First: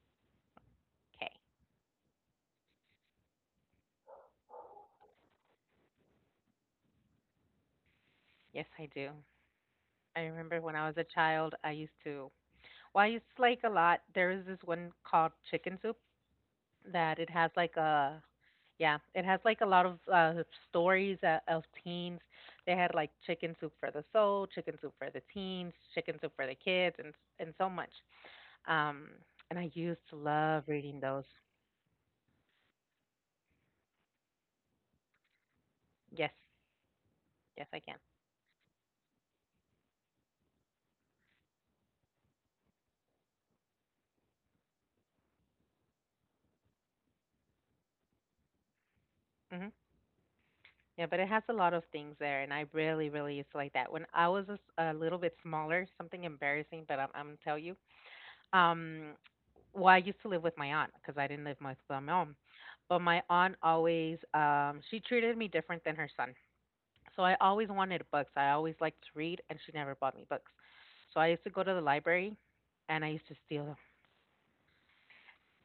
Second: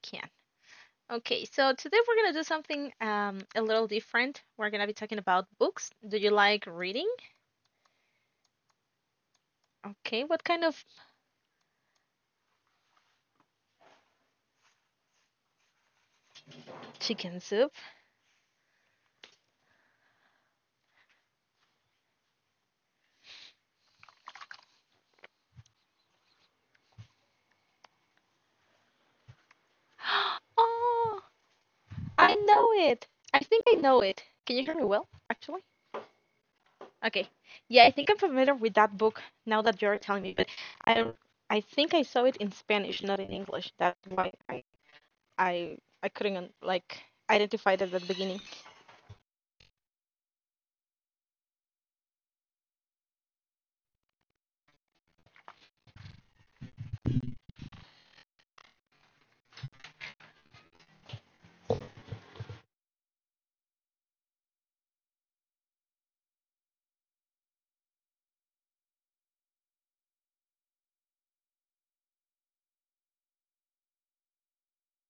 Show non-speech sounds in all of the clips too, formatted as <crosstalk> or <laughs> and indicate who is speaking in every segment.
Speaker 1: can.
Speaker 2: Okay.
Speaker 1: Okay, so today we're going to do something a little different. We're going to be talking about books. Do you like reading?
Speaker 2: Yes, I do. I
Speaker 1: Okay, what
Speaker 2: remember
Speaker 1: kind
Speaker 2: when
Speaker 1: of
Speaker 2: I was a child, I used to. Well, I used to like a lot. There is this one called Chicken Soup that it has
Speaker 1: chicken
Speaker 2: like
Speaker 1: soup?
Speaker 2: a, yeah, it has like a lot of stories of teens. They had like Chicken Soup for the soul, Chicken Soup for the teens, Chicken Soup for the kids, and so much. Um, and I used to love
Speaker 1: <gasps>
Speaker 2: reading those.
Speaker 1: Oh, I know it. I think I know it. Can you hear me well, actually?
Speaker 2: Yes,
Speaker 1: Okay.
Speaker 2: yes, I can.
Speaker 1: Yeah, I think I'm familiar with that book now that you're telling me, but I I think I saw it in Spanish, not in English. That's why I, I couldn't like identify it at the beginning.
Speaker 2: Mm-hmm. Yeah, but it has a lot of things there, and I really, really used to like that. When I was a little bit smaller, something embarrassing, but I'm tell you, um, well, I used to live with my aunt because I didn't live with my mom, but my aunt always, she treated me different than her son. So I always wanted books. I always liked to read, and she never bought me books. So I used to go to the library, and I used to steal them,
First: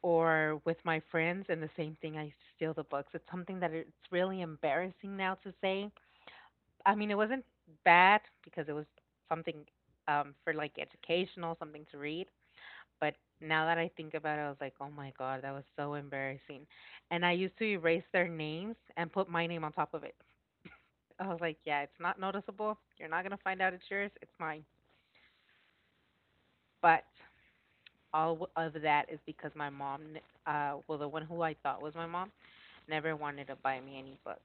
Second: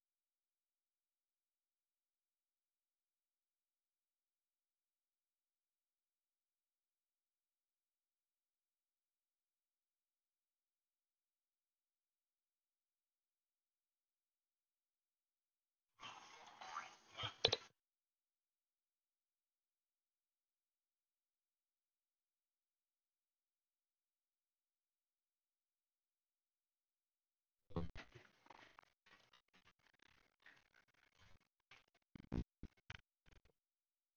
Speaker 2: or with my friends, and the same thing, I used to steal the books. It's something that it's really embarrassing now to say. I mean, it wasn't bad because it was something for like educational, something to read. But now that I think about it, I was like, oh my God, that was so embarrassing. And I used to erase their names and put my name on top of it. I was like, yeah, it's not noticeable. You're not gonna find out it's yours. It's mine. But all of that is because my mom, well, the one who I thought was my mom, never wanted to buy me any books.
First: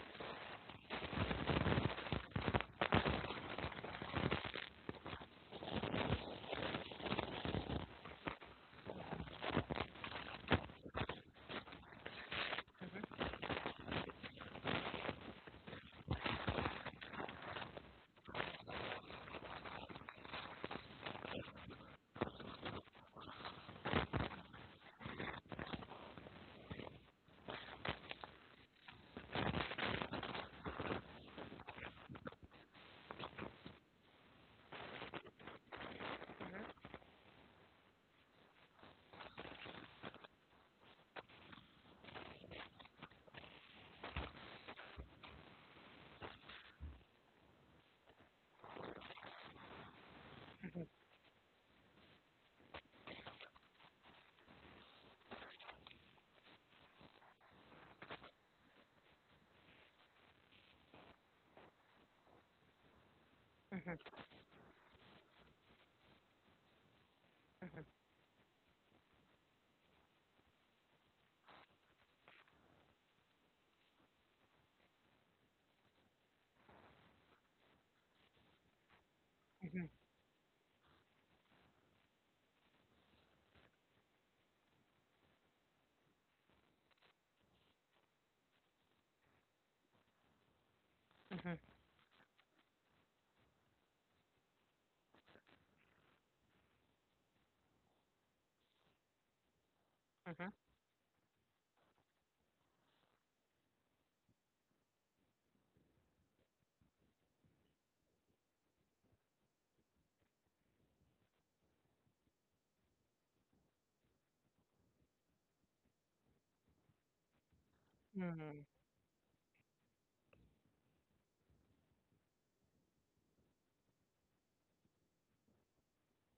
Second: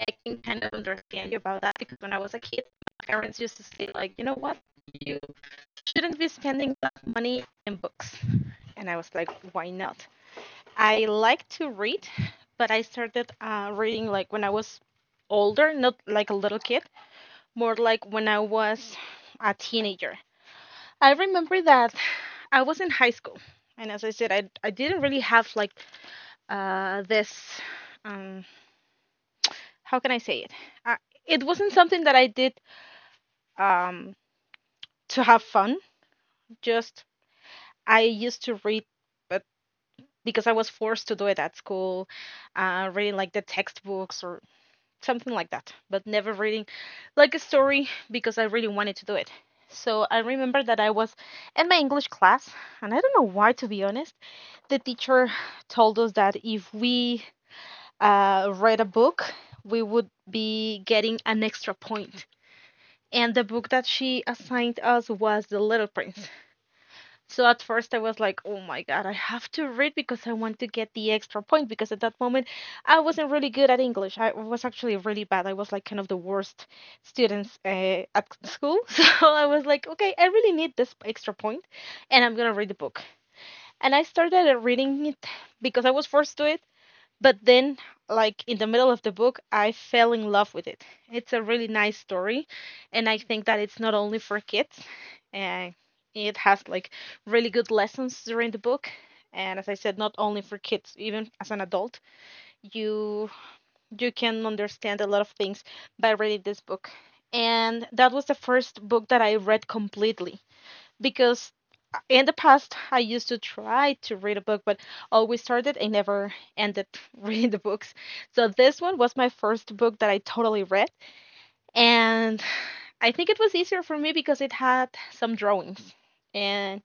Speaker 1: I can kind of understand you about that because when I was a kid, my parents used to say like, you know what, you shouldn't be spending that money in books, and I was like, why not? I like to read, but I started reading like when I was older, not like a little kid, more like when I was a teenager. I remember that I was in high school, and as I said, I didn't really have like this. Um, how can I say it? Uh, it wasn't something that I did um, to have fun. Just I used to read, but because I was forced to do it at school, reading like the textbooks or something like that, but never reading like a story because I really wanted to do it. So I remember that I was in my English class, and I don't know why, to be honest. The teacher told us that if we read a book, we would be getting an extra point. And the book that she assigned us was The Little Prince. So at first I was like, oh my God, I have to read because I want to get the extra point. Because at that moment I wasn't really good at English. I was actually really bad. I was like kind of the worst students at school. <laughs> So I was like, okay, I really need this extra point and I'm gonna read the book. And I started reading it because I was forced to it. But then, like in the middle of the book, I fell in love with it. It's a
Speaker 2: Mhm.
Speaker 1: really nice story, and I think that it's not only for kids. And it has like really good lessons during the book. And as I said, not only for
Speaker 2: Mhm.
Speaker 1: kids, even as an adult, you you can understand a lot of things by reading this book. And that was the first book that I read completely because in the past I used to try to read a book, but always started and never ended <laughs> reading the books. So this one
Speaker 2: Mhm.
Speaker 1: was my first book that I totally read, and I think it was easier for me because it had some drawings, and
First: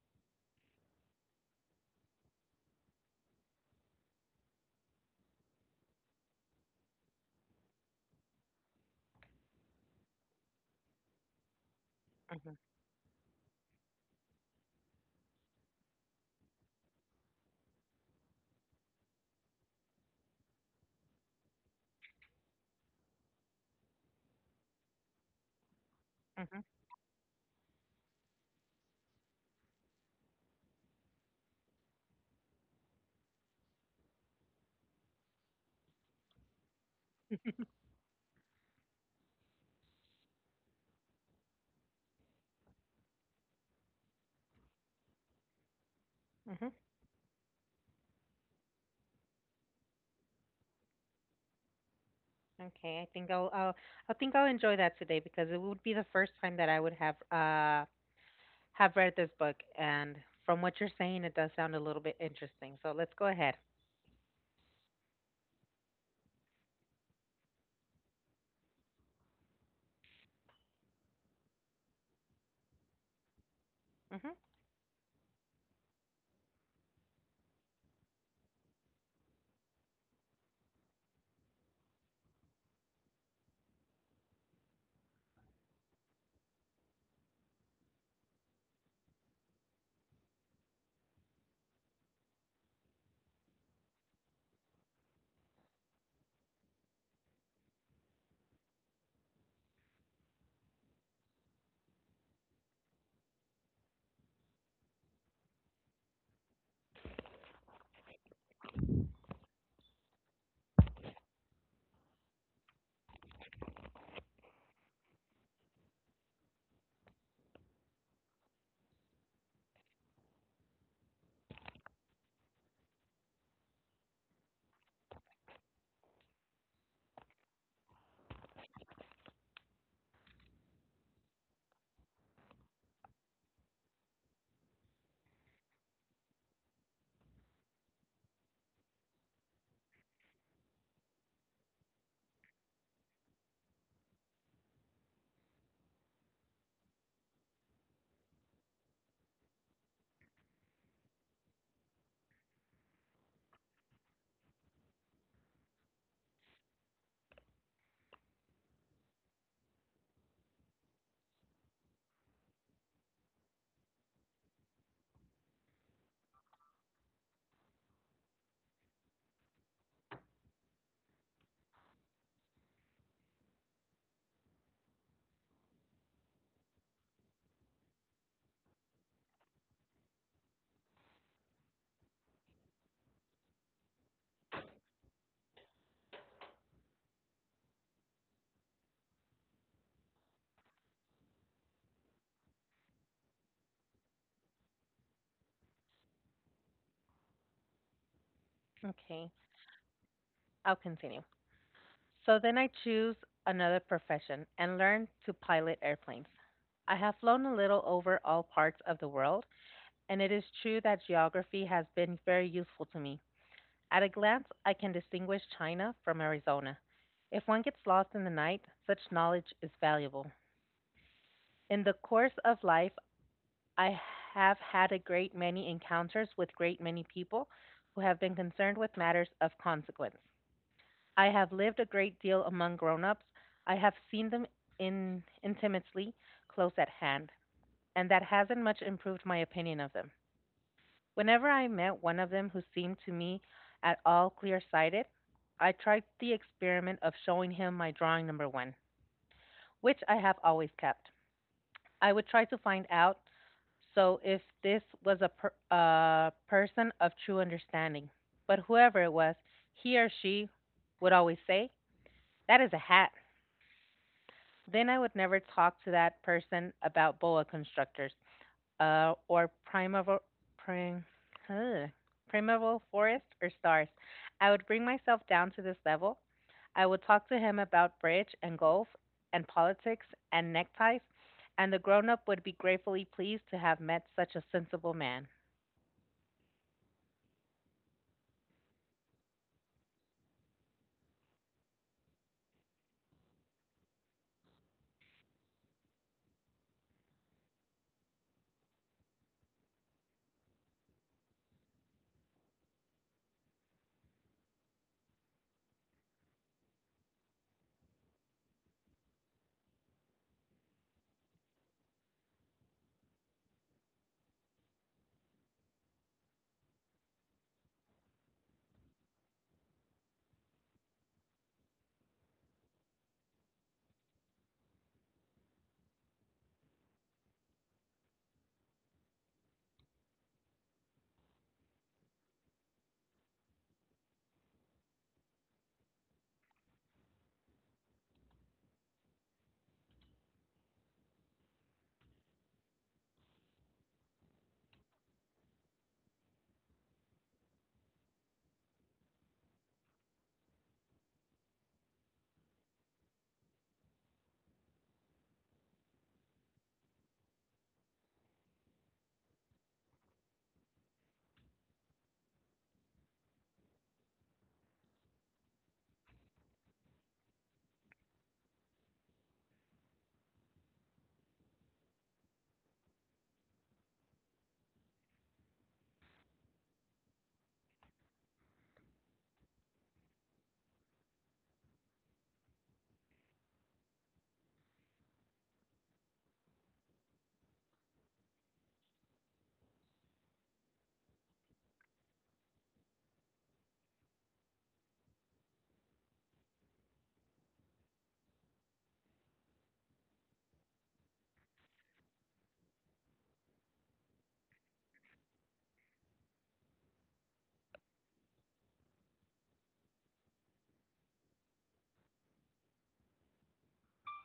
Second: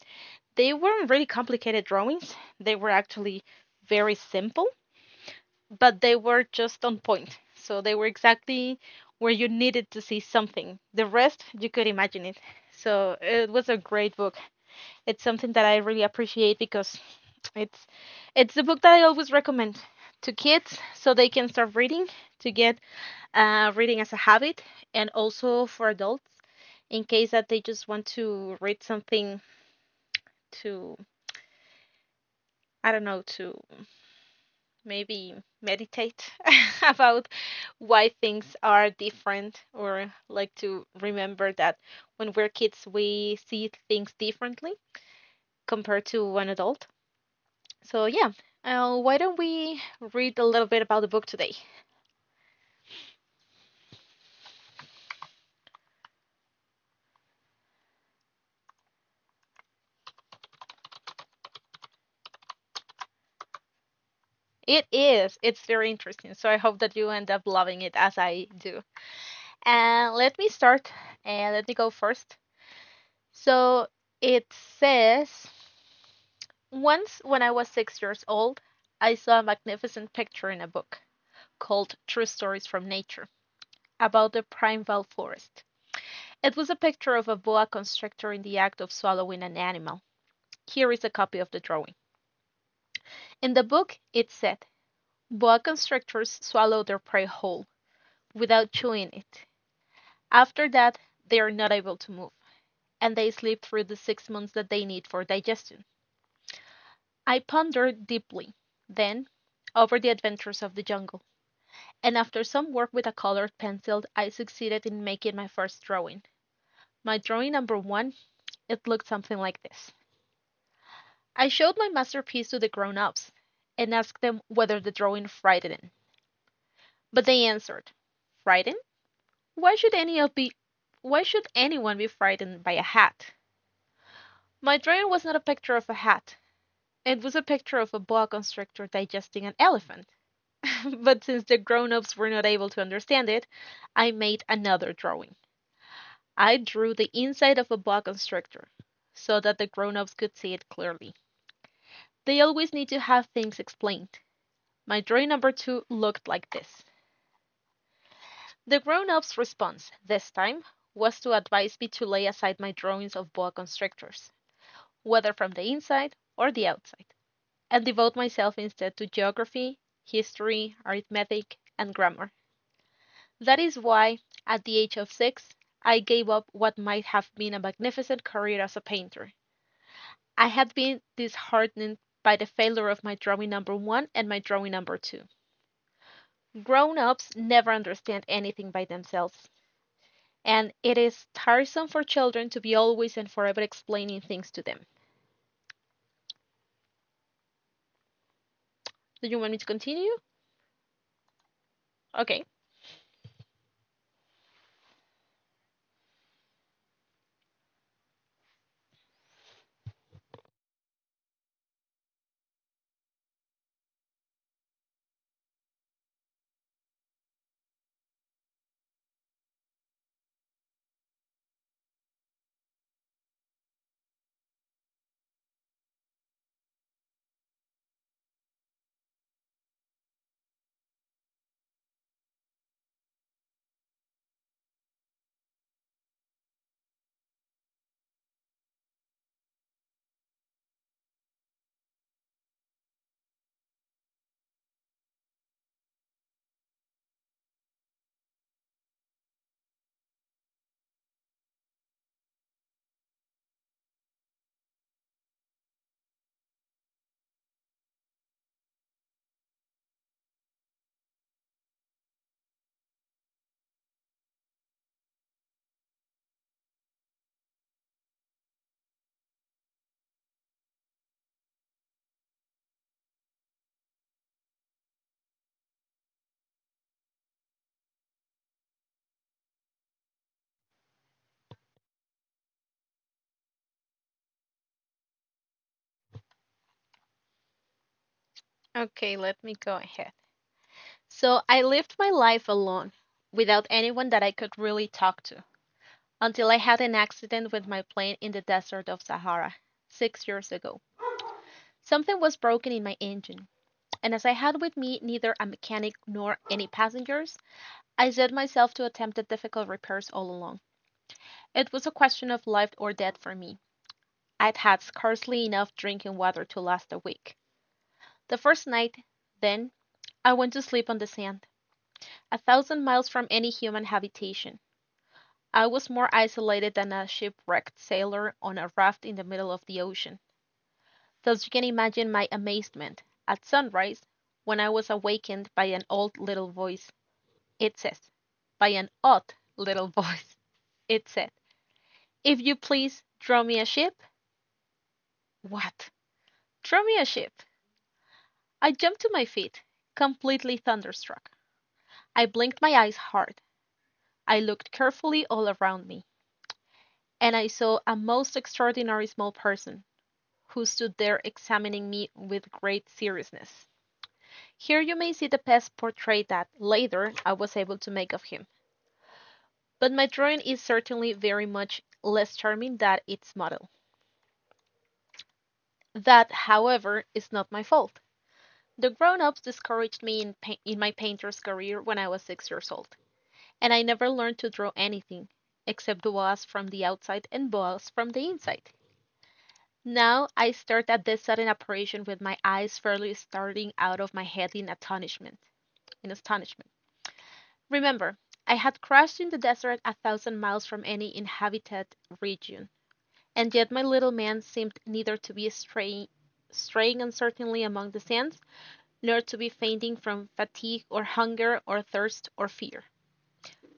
Speaker 1: they weren't really complicated drawings. They were actually very simple, but they were just on point. So they were exactly where you needed to see something. The rest you could imagine it.
Speaker 2: Mhm.
Speaker 1: So it was a great book. It's something that I really appreciate because it's it's the book that I always recommend to kids so they can start reading to get reading as a habit and also for adults
Speaker 2: Mhm.
Speaker 1: in case that they just want to read something to, I don't know, to maybe meditate <laughs> about why things are different or like to remember that when we're kids we see things differently compared to an
Speaker 2: Mhm.
Speaker 1: adult. So yeah, why don't we read a little bit about the book today?
Speaker 2: Okay, I think I'll enjoy that today because it would be the first time that I would have read this book, and from what you're saying, it does sound a little bit interesting. So let's go ahead.
Speaker 1: It is. It's very interesting. So I hope that you end up loving it as I do. And let me start. And let me go first. So it
Speaker 2: Mhm.
Speaker 1: says, once when I was 6 years old, I saw a magnificent picture in a book called True Stories from Nature about the primeval forest. It was a picture of a boa constrictor in the act of swallowing an animal. Here is a copy of the drawing. In the book, it said, Boa constrictors swallow their prey whole, without chewing it. After that they are not able to move, and they sleep through the 6 months that they need for digestion. I pondered deeply, then, over the adventures of the jungle, and after some work with a colored pencil I succeeded in making my first drawing. My drawing number one, it looked something like this. I showed my masterpiece to the grown ups, and asked them whether the drawing frightened them. But they answered, "Frightened? Why should any of be why should anyone be frightened by a hat? My drawing was not a picture of a hat. It was a picture of a boa constrictor digesting an elephant. <laughs> But since the grown-ups were not able to understand it, I made another drawing. I drew the inside of a boa constrictor so that the grown-ups could see it clearly. They always need to have things explained. My drawing number 2 looked like this. The grown-ups' response this time was to advise me to lay aside my drawings of boa constrictors, whether from the inside or the outside, and devote myself instead to geography, history, arithmetic, and grammar. That is why, at the age of six, I gave up what might have been a magnificent career as a painter. I had been disheartened by the failure of my drawing number one and my drawing number two. Grown ups never understand anything by themselves, and it is tiresome for children to be always and forever explaining things to them. Do you want me
Speaker 2: Okay,
Speaker 1: to continue?
Speaker 2: I'll continue.
Speaker 1: Okay.
Speaker 2: So then I choose another profession and learn to pilot airplanes. I have flown a little over all parts of the world, and it is true that geography has been very useful to me. At a glance, I can distinguish China from Arizona. If one gets lost in the night, such knowledge is valuable. In the course of life, I have had a great many encounters with great many people who have been concerned with matters of consequence. I have lived a great deal among grown-ups. I have seen them in intimately close at hand, and that hasn't much improved my opinion of them. Whenever I met one of them who seemed to me at all clear sighted, I tried the experiment of showing him my drawing number one, which I have always kept. I would try to find out so if this was a person of true understanding. But whoever it was, he or she would always say, that is a hat. Then I would never talk to that person about boa constructors or prim, huh, primeval forest or stars. I would bring myself down to this level. I would talk to him about bridge and golf and politics and neckties, and the grown up would be gratefully pleased to have met such a sensible man.
Speaker 1: Okay, let me go ahead. So I lived my life alone, without anyone that I could really talk to, until I had an accident with my plane in the desert of Sahara, 6 years ago. Something was broken in my engine, and as I had with me neither a mechanic nor any passengers, I set myself to attempt the difficult repairs all alone. It was a question of life or death for me. I'd had scarcely enough drinking water to last a week. The first night, then, I went to sleep on the sand, a 1,000 miles from any human habitation. I was more isolated than a shipwrecked sailor on a raft in the middle of the ocean. Thus you can imagine my amazement, at sunrise, when I was awakened by an odd little voice. It said By an odd little <laughs> voice. It said, "If you please, draw me a ship." What! Draw me a ship! I jumped to my feet, completely thunderstruck. I blinked my eyes hard. I looked carefully all around me, and I saw a most extraordinary small person who stood there examining me with great seriousness. Here you may see the best portrait that, later, I was able to make of him, but my drawing is certainly very much less charming than its model. That, however, is not my fault. The grown ups discouraged me in my painter's career when I was 6 years old, and I never learned to draw anything except boas from the outside and boas from the inside. Now I start at this sudden apparition with my eyes fairly starting out of my head in astonishment. in astonishment. Remember, I had crashed in the desert a 1,000 miles from any inhabited region, and yet my little man seemed neither to be straying uncertainly among the sands, nor to be fainting from fatigue or hunger or thirst or fear.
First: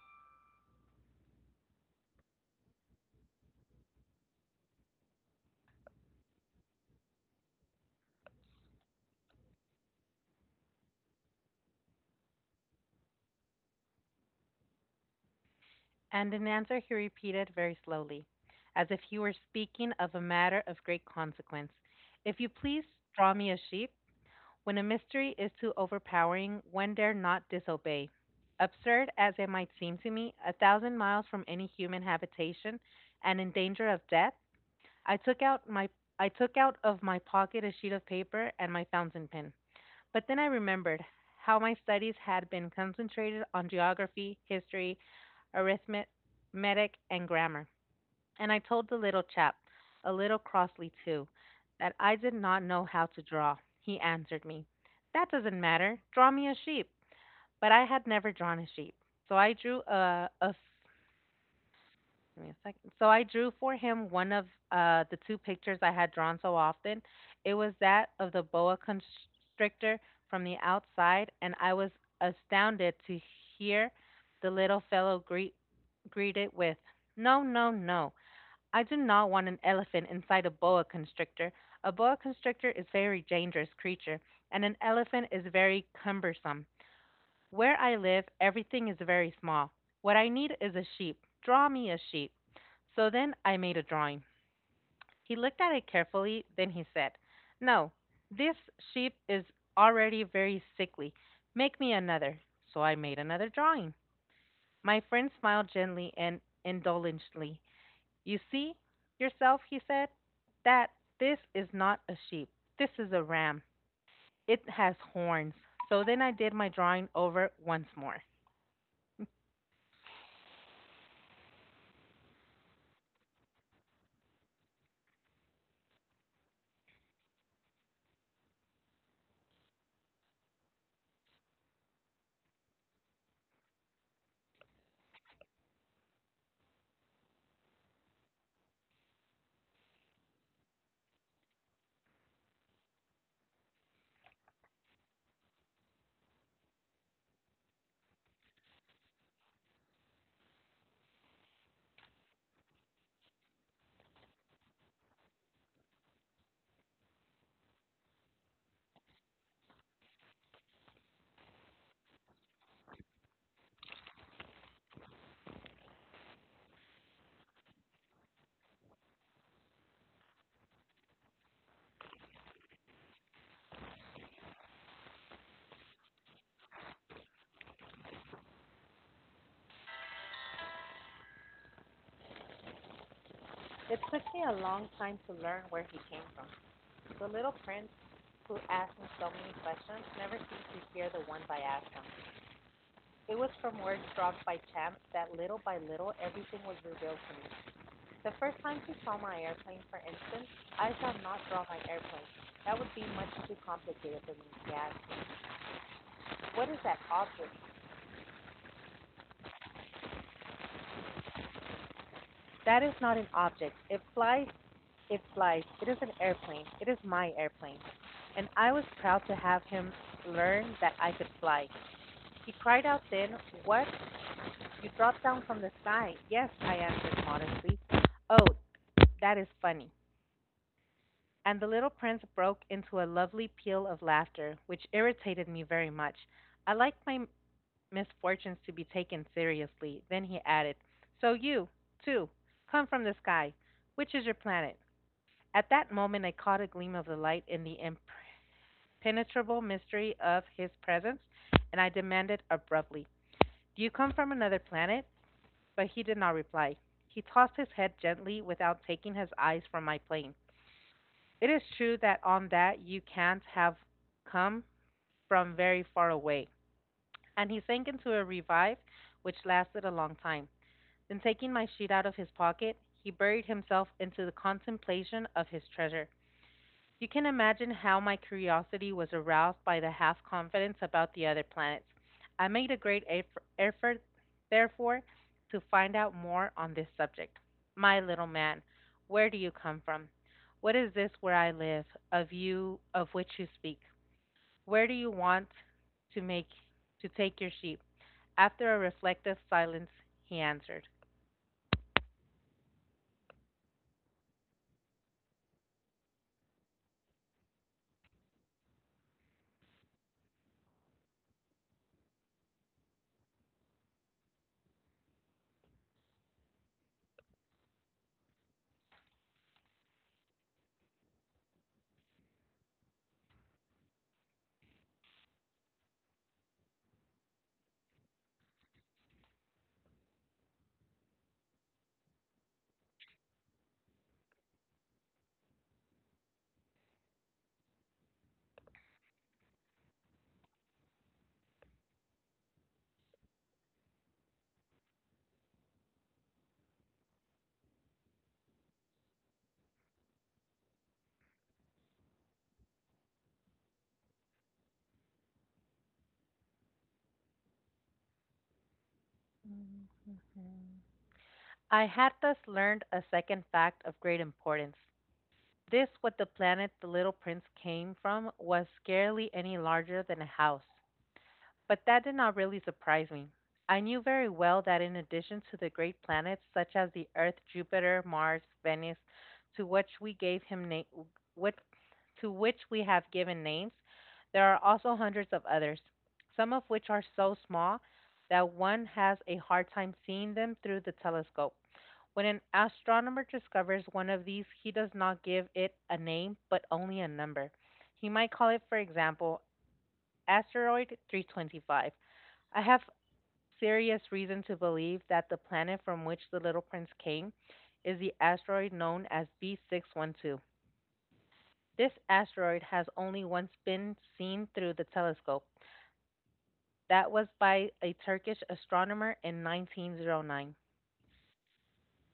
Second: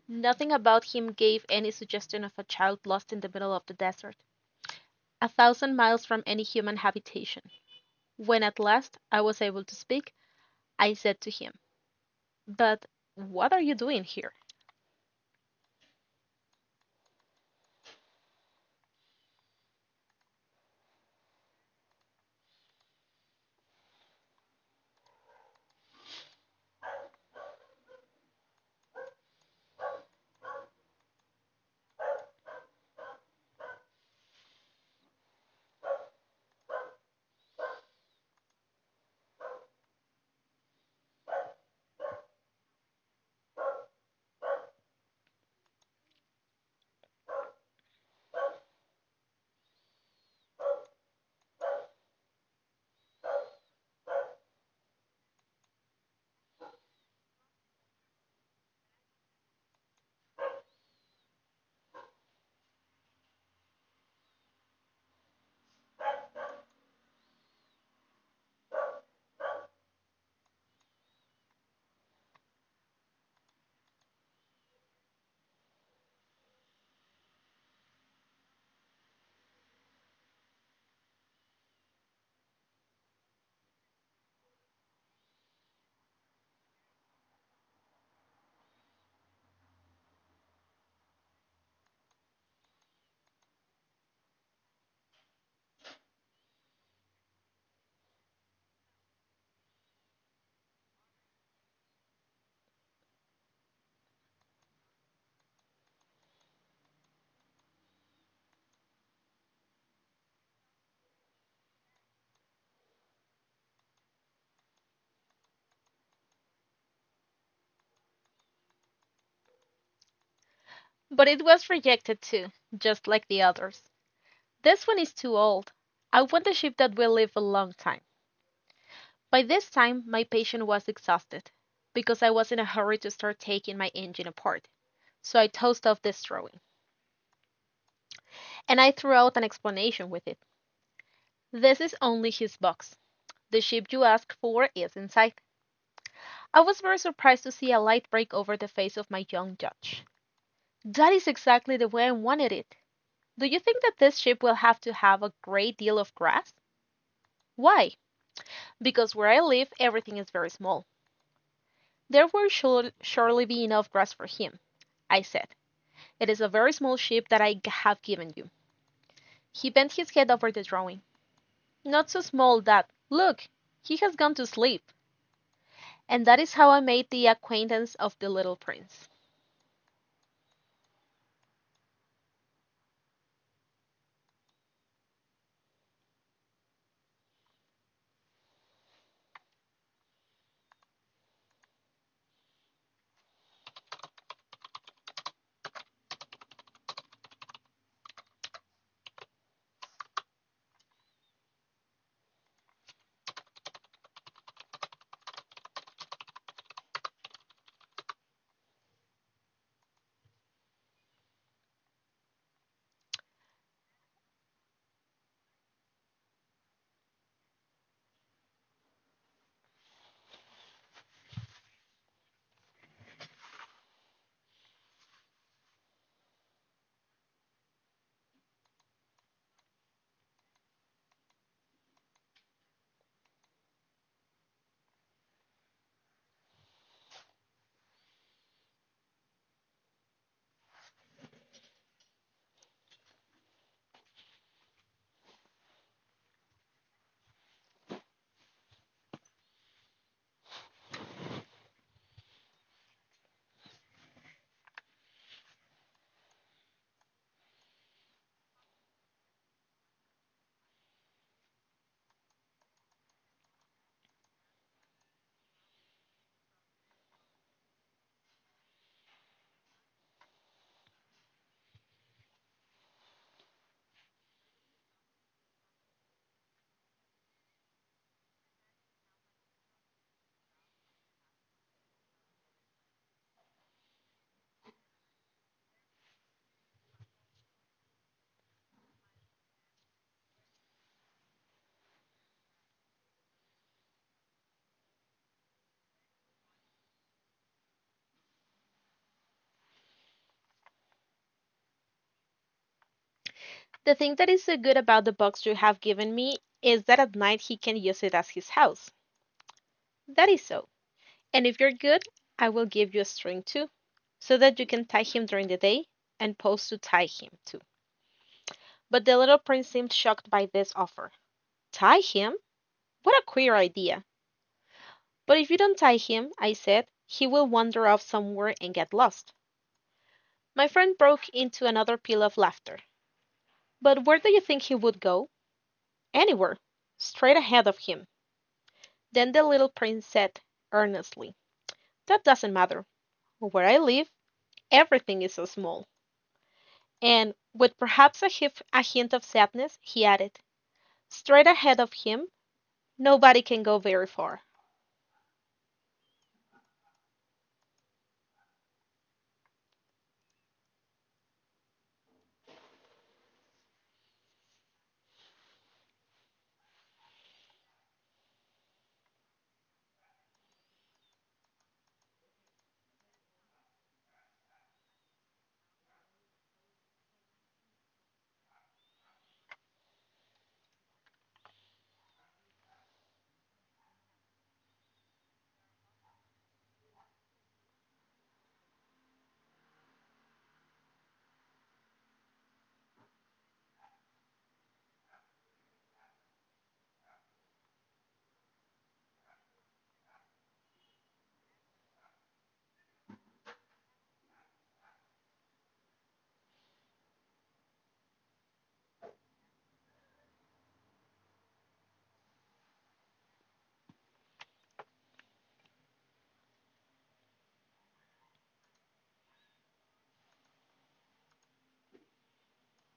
Speaker 1: Nothing about him gave any suggestion of a child lost in the middle of the desert, a thousand miles from any human habitation. When at last I was able to speak, I said to him: "But what are you doing here?
Speaker 2: And in answer, he repeated very slowly, as if he were speaking of a matter of great consequence, if you please, draw me a sheep. When a mystery is too overpowering, one dare not disobey. Absurd as it might seem to me, 1,000 miles from any human habitation and in danger of death, I took out my I took out of my pocket a sheet of paper and my fountain pen. But then I remembered how my studies had been concentrated on geography, history, arithmetic, and grammar. And I told the little chap, a little crossly too, that I did not know how to draw. He answered me, that doesn't matter. Draw me a sheep. But I had never drawn a sheep. So I drew a give me a second. So I drew for him one of the two pictures I had drawn so often. It was that of the boa constrictor from the outside, and I was astounded to hear the little fellow greet it with, no, no, no. I do not want an elephant inside a boa constrictor. A boa constrictor is a very dangerous creature, and an elephant is very cumbersome. Where I live, everything is very small. What I need is a sheep. Draw me a sheep. So then I made a drawing. He looked at it carefully, then he said, no, this sheep is already very sickly. Make me another. So I made another drawing. My friend smiled gently and indulgently. You see yourself, he said, that this is not a sheep. This is a ram. It has horns. So then I did my drawing over once more.
Speaker 1: But it was rejected too, just like the others. This one is too old. I want a ship that will live a long time. By this time my patience was exhausted, because I was in a hurry to start taking my engine apart, so I tossed off this drawing, and I threw out an explanation with it. "This is only his box. The ship you asked for is inside." I was very surprised to see a light break over the face of my young judge. "That is exactly the way I wanted it. Do you think that this ship will have to have a great deal of grass?" "Why?" "Because where I live everything is very small." "There will surely be enough grass for him," I said. "It is a very small sheep that I have given you." He bent his head over the drawing. "Not so small that look! He has gone to sleep." And that is how I made the acquaintance of the little Prince.
Speaker 2: It took me a long time to learn where he came from. The little prince, who asked him so many questions, never seemed to hear the ones I asked him. It was from words dropped by chance that little by little everything was revealed to me. The first time he saw my airplane, for instance, I shall not draw my airplane. That would be much too complicated for me, he asked. What is that object? That is not an object. It flies, it flies. It is an airplane. It is my airplane. And I was proud to have him learn that I could fly. He cried out then, "What! You dropped down from the sky?" "Yes," I answered modestly. "Oh, that is funny!" And the little Prince broke into a lovely peal of laughter, which irritated me very much. I liked my misfortunes to be taken seriously. Then he added: "So you, too, come from the sky. Which is your planet?" At that moment I caught a gleam of the light in the impenetrable mystery of his presence, and I demanded abruptly: "Do you come from another planet?" But he did not reply. He tossed his head gently without taking his eyes from my plane. It is true that on that you can't have come from very far away. And he sank into a revive which lasted a long time. Then taking my sheet out of his pocket, he buried himself into the contemplation of his treasure. You can imagine how my curiosity was aroused by the half confidence about the other planets. I made a great effort, therefore, to find out more on this subject. My little man, where do you come from? What is this where I live, of you of which you speak? Where do you want to make to take your sheep? After a reflective silence, he answered.
Speaker 1: The thing that is so good about the box you have given me is that at night he can use it as his house. That is so. And if you are good I will give you a string too, so that you can tie him during the day, and posts to tie him to. But the little prince seemed shocked by this offer. "Tie him? What a queer idea! But if you don't tie him," I said, "he will wander off somewhere and get lost." My friend broke into another peal of laughter. "But where do you think he would go?" "Anywhere straight ahead of him." Then the little prince said, earnestly: "That doesn't matter. Where I live, everything is so small." And, with perhaps a hint of sadness, he added: "Straight ahead of him nobody can go very far.
Speaker 2: I had thus learned a second fact of great importance. This, what the planet the little prince came from, was scarcely any larger than a house. But that did not really surprise me. I knew very well that in addition to the great planets such as the Earth, Jupiter, Mars, Venus, to which we gave him na- what, to which we have given names, there are also hundreds of others, some of which are so small that one has a hard time seeing them through the telescope. When an astronomer discovers one of these, he does not give it a name, but only a number. He might call it, for example, asteroid 325. I have serious reason to believe that the planet from which the Little Prince came is the asteroid known as B612. This asteroid has only once been seen through the telescope. That was by a Turkish astronomer in 1909.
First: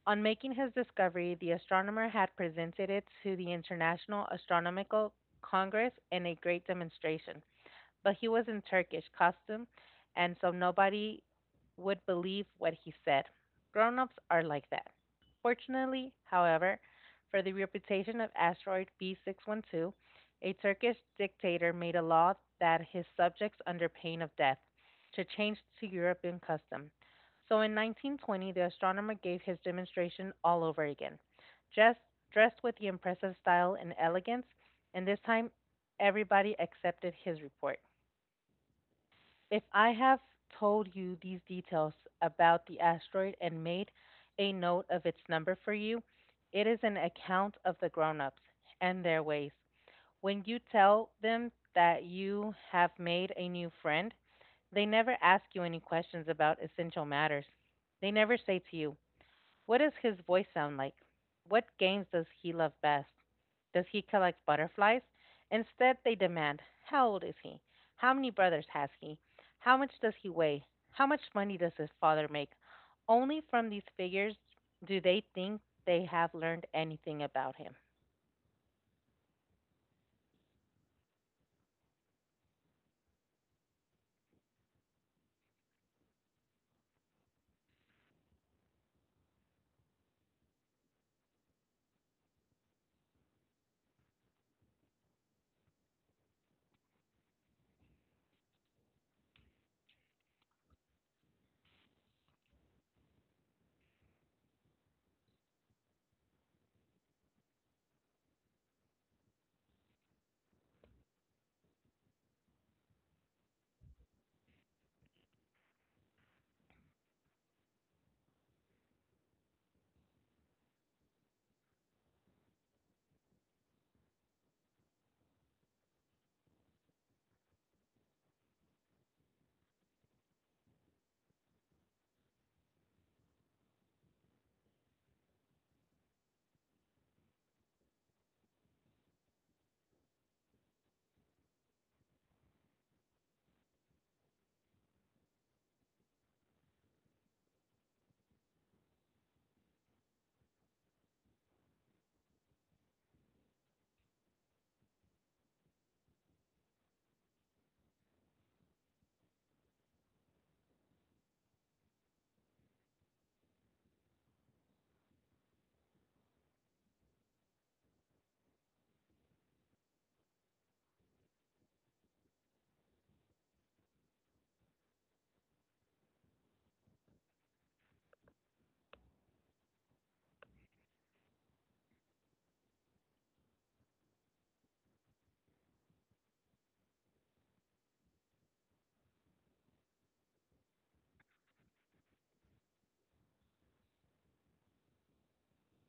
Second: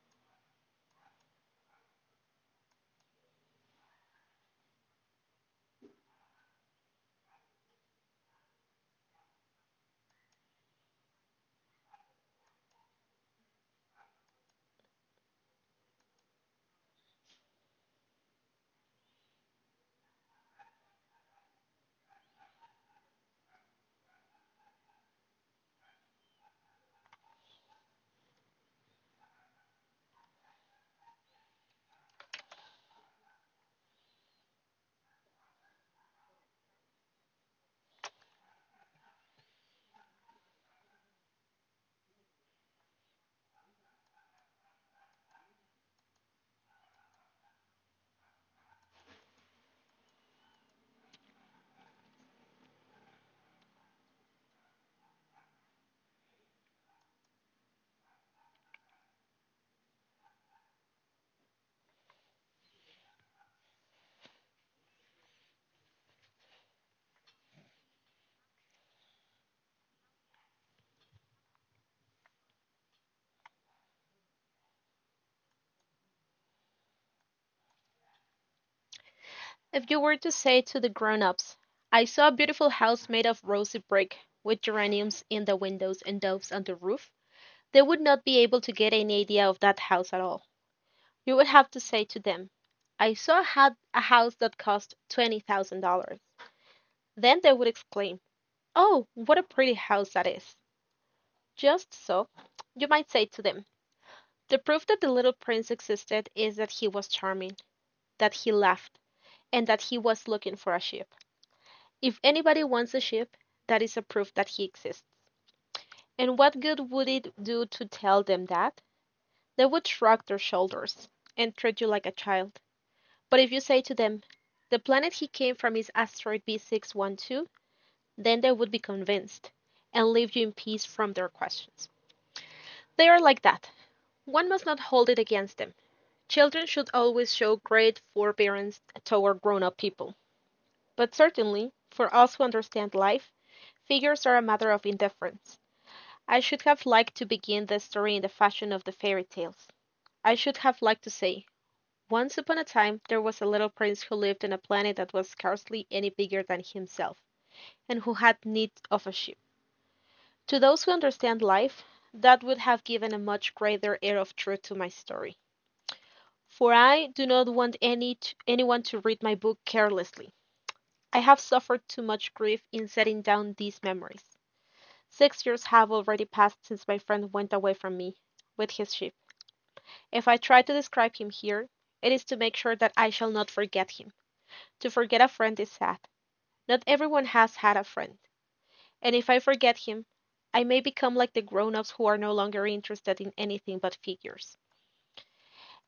Speaker 2: On making his discovery, the astronomer had presented it to the International Astronomical Congress in a great demonstration, but he was in Turkish costume, and so nobody would believe what he said. Grown ups are like that. Fortunately, however, for the reputation of asteroid B612, a Turkish dictator made a law that his subjects, under pain of death, should change to European custom. So in 1920, the astronomer gave his demonstration all over again, just dressed with the impressive style and elegance, and this time everybody accepted his report. If I have told you these details about the asteroid and made a note of its number for you, it is an account of the grown-ups and their ways. When you tell them that you have made a new friend, they never ask you any questions about essential matters. They never say to you, what does his voice sound like? What games does he love best? Does he collect butterflies? Instead, they demand, how old is he? How many brothers has he? How much does he weigh? How much money does his father make? Only from these figures do they think they have learned anything about him.
Speaker 1: If you were to say to the grown-ups, "I saw a beautiful house made of rosy brick, with geraniums in the windows and doves on the roof," they would not be able to get any idea of that house at all. You would have to say to them, "I saw a house that cost $20,000." Then they would exclaim, "Oh, what a pretty house that is!" Just so, you might say to them, "The proof that the little prince existed is that he was charming, that he laughed, and that he was looking for a shoe. If anybody wants a ship, that is a proof that he exists. And what good would it do to tell them that? They would shrug their shoulders and treat you like a child. But if you say to them, the planet he came from is asteroid B612, then they would be convinced and leave you in peace from their questions. They are like that. One must not hold it against them. Children should always show great forbearance toward grown up people. But certainly, for us who understand life, figures are a matter of indifference. I should have liked to begin the story in the fashion of the fairy tales. I should have liked to say, "Once upon a time there was a little prince who lived on a planet that was scarcely any bigger than himself, and who had need of a ship." To those who understand life, that would have given a much greater air of truth to my story, for I do not want anyone to read my book carelessly. I have suffered too much grief in setting down these memories. 6 years have already passed since my friend went away from me with his ship. If I try to describe him here, it is to make sure that I shall not forget him. To forget a friend is sad. Not everyone has had a friend, and if I forget him, I may become like the grown ups who are no longer interested in anything but figures.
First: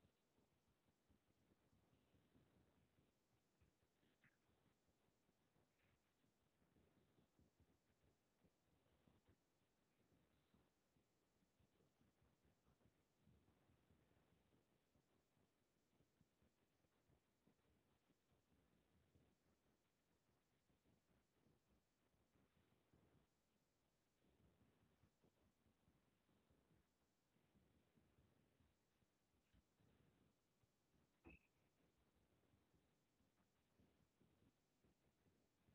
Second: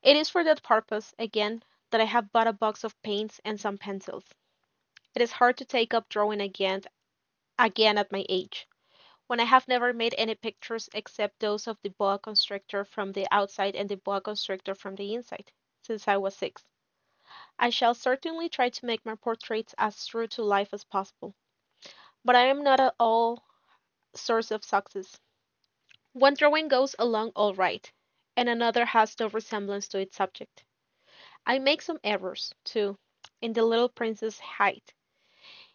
Speaker 1: It is for that purpose, again, that I have bought a box of paints and some pencils. It is hard to take up drawing again at my age, when I have never made any pictures except those of the boa constrictor from the outside and the boa constrictor from the inside, since I was six. I shall certainly try to make my portraits as true to life as possible, but I am not at all source of success. One drawing goes along all right, and another has no resemblance to its subject. I make some errors, too, in the little prince's height.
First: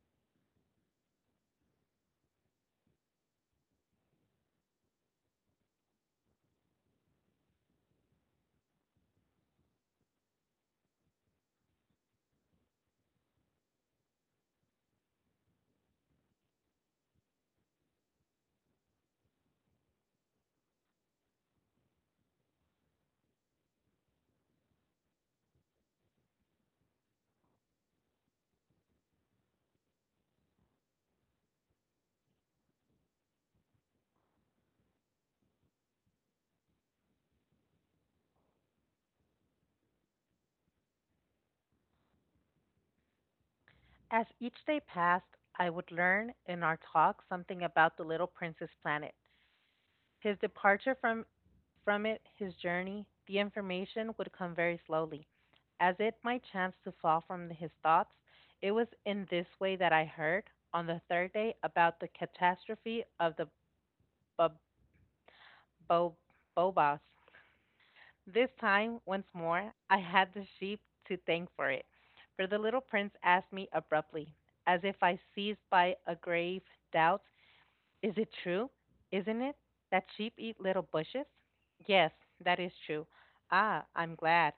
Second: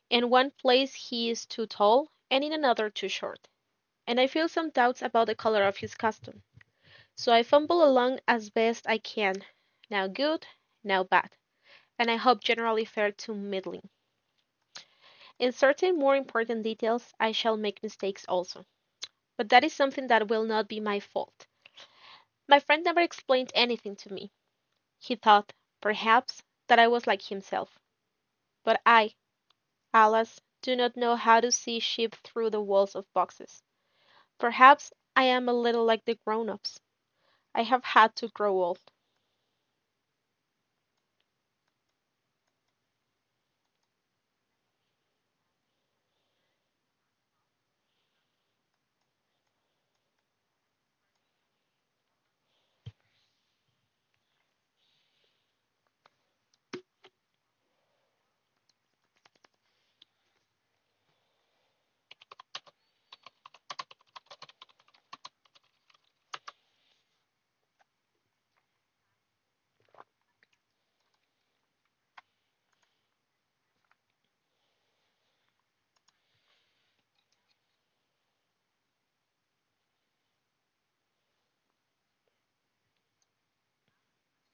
Speaker 1: In one place he is too tall, and in another too short, and I feel some doubts about the color of his costume. So I fumble along as best I can, now good, now bad, and I hope generally fair to middling. In certain more important details, I shall make mistakes also, but that is something that will not be my fault. My friend never explained anything to me. He thought, perhaps, that I was like himself, but I, alas, do not know how to see sheep through the walls of boxes. Perhaps I am a little like the grown ups. I have had to grow old.
Speaker 2: As each day passed, I would learn in our talk something about the little prince's planet. His departure from it, his journey, the information would come very slowly, as it might chance to fall from his thoughts. It was in this way that I heard, on the third day, about the catastrophe of the Bo- Bo- Bobos. This time, once more, I had the sheep to thank for it, for the little prince asked me abruptly, as if I seized by a grave doubt, is it true, isn't it, that sheep eat little bushes? Yes, that is true. Ah, I'm glad.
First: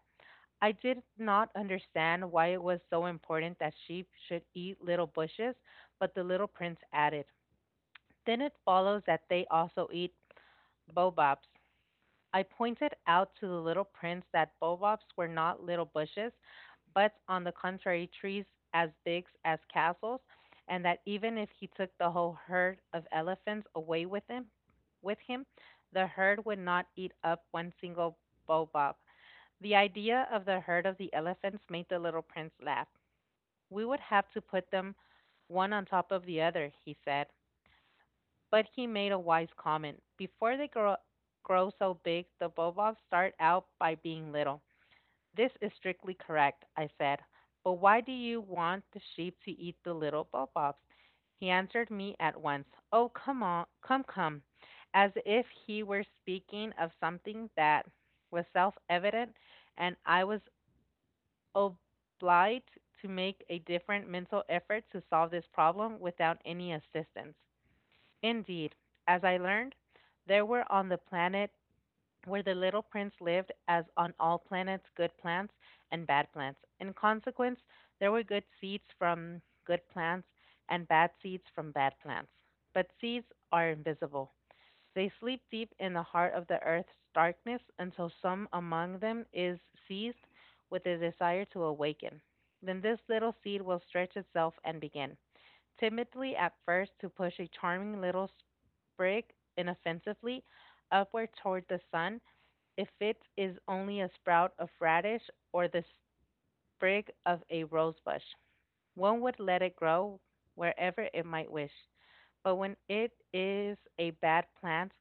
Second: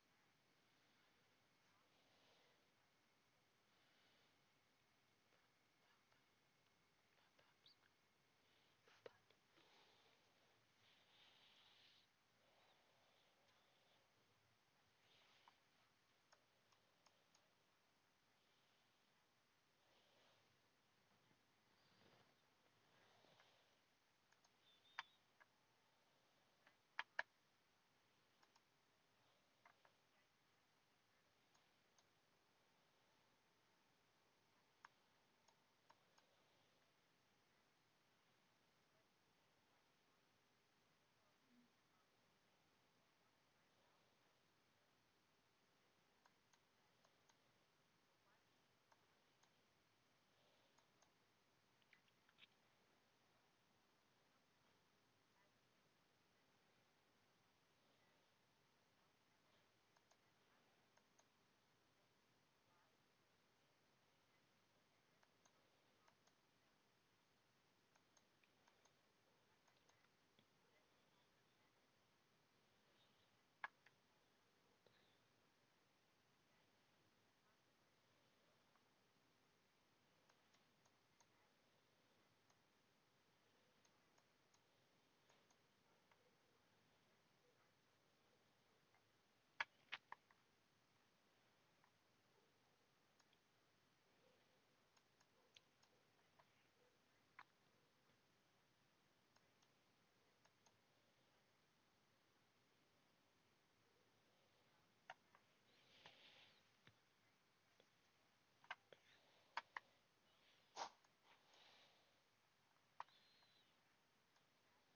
Speaker 2: I did not understand why it was so important that sheep should eat little bushes, but the little prince added, then it follows that they also eat baobabs. I pointed out to the little prince that baobabs were not little bushes, but on the contrary, trees as big as castles, and that even if he took the whole herd of elephants away with him, the herd would not eat up one single baobab. The idea of the herd of the elephants made the little prince laugh. We would have to put them one on top of the other, he said, but he made a wise comment. Before they grow so big, the bobobs start out by being little. This is strictly correct, I said. But why do you want the sheep to eat the little bobobs? He answered me at once. Oh, come on, come, come. As if he were speaking of something that was self evident, and I was obliged to make a different mental effort to solve this problem without any assistance. Indeed, as I learned, there were on the planet where the little prince lived, as on all planets, good plants and bad plants. In consequence, there were good seeds from good plants and bad seeds from bad plants. But seeds are invisible. They sleep deep in the heart of the earth's darkness until some among them is seized with a desire to awaken. Then this little seed will stretch itself and begin, timidly at first, to push a charming little sprig, inoffensively upward toward the sun if it is only a sprout of radish or the sprig of a rosebush. One would let it grow wherever it might wish, but when it is a bad plant,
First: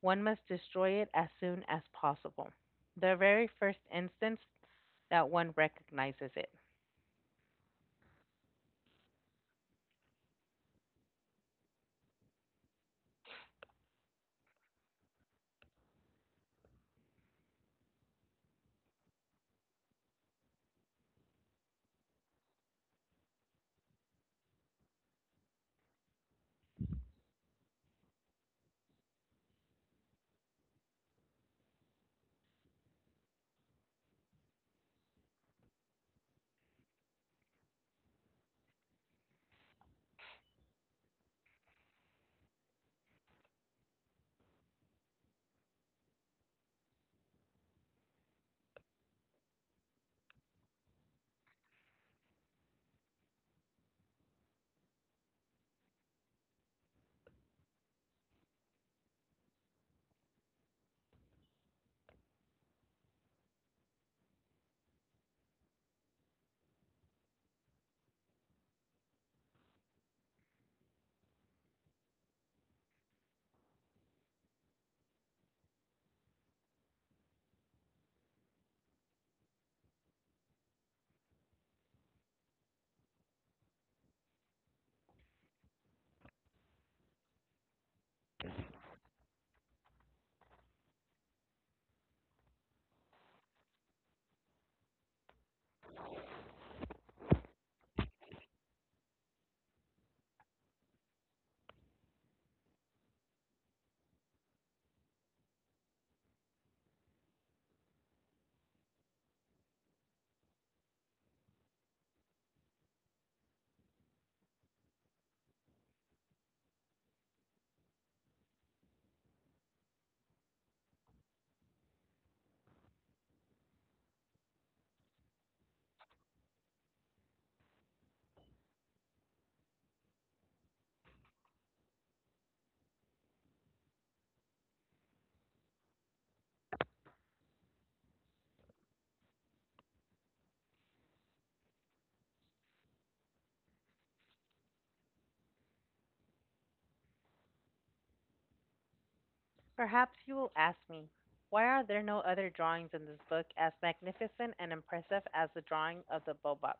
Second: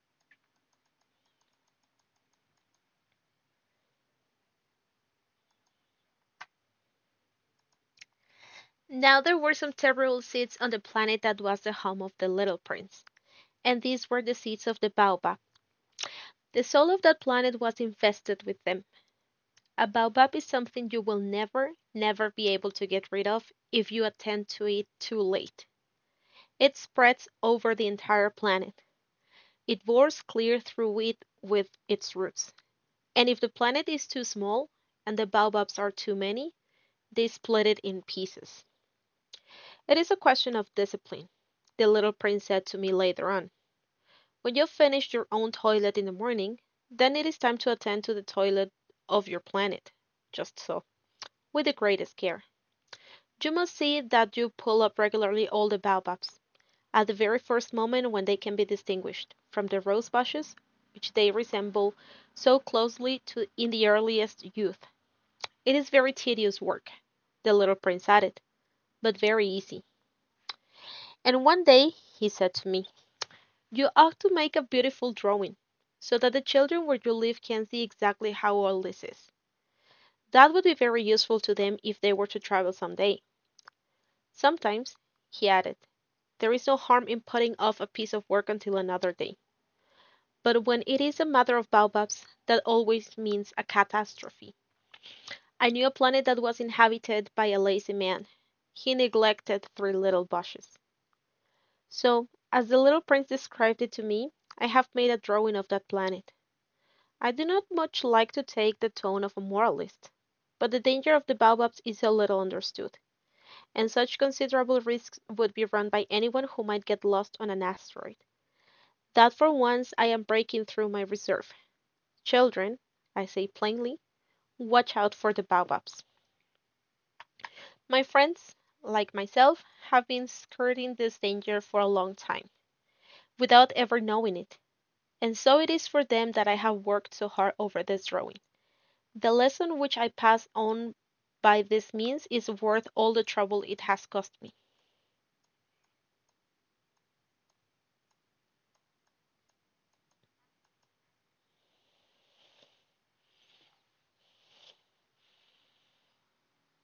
Speaker 2: one must destroy it as soon as possible, the very first instance that one recognizes it.
Speaker 1: Now there were some terrible seeds on the planet that was the home of the little prince, and these were the seeds of the baobab. The soul of that planet was infested with them. A baobab is something you will never, never be able to get rid of if you attend to it too late. It spreads over the entire planet. It bores clear through it with its roots. And if the planet is too small and the baobabs are too many, they split it in pieces. It is a question of discipline, the little prince said to me later on. When you've finished your own toilet in the morning, then it is time to attend to the toilet of your planet. Just so. With the greatest care. You must see that you pull up regularly all the baobabs, at the very first moment when they can be distinguished, from the rose bushes which they resemble so closely to in the earliest youth. It is very tedious work," the little prince added, "but very easy." "And one day," he said to me, "you ought to make a beautiful drawing, so that the children where you live can see exactly how all this is. That would be very useful to them if they were to travel some day. Sometimes," he added. There is no harm in putting off a piece of work until another day. But when it is a matter of baobabs, that always means a catastrophe. I knew a planet that was inhabited by a lazy man. He neglected three little bushes. So, as the little prince described it to me, I have made a drawing of that planet. I do not much like to take the tone of a moralist, but the danger of the baobabs is so little understood, and such considerable risks would be run by anyone who might get lost on an asteroid, that for once I am breaking through my reserve. Children, I say plainly, watch out for the baobabs. My friends, like myself, have been skirting this danger for a long time, without ever knowing it, and so it is for them that I have worked so hard over this drawing. The lesson which I pass on by this means is worth all the trouble it has cost me.
Speaker 2: Perhaps you will ask me, why are there no other drawings in this book as magnificent and impressive as the drawing of the baobabs?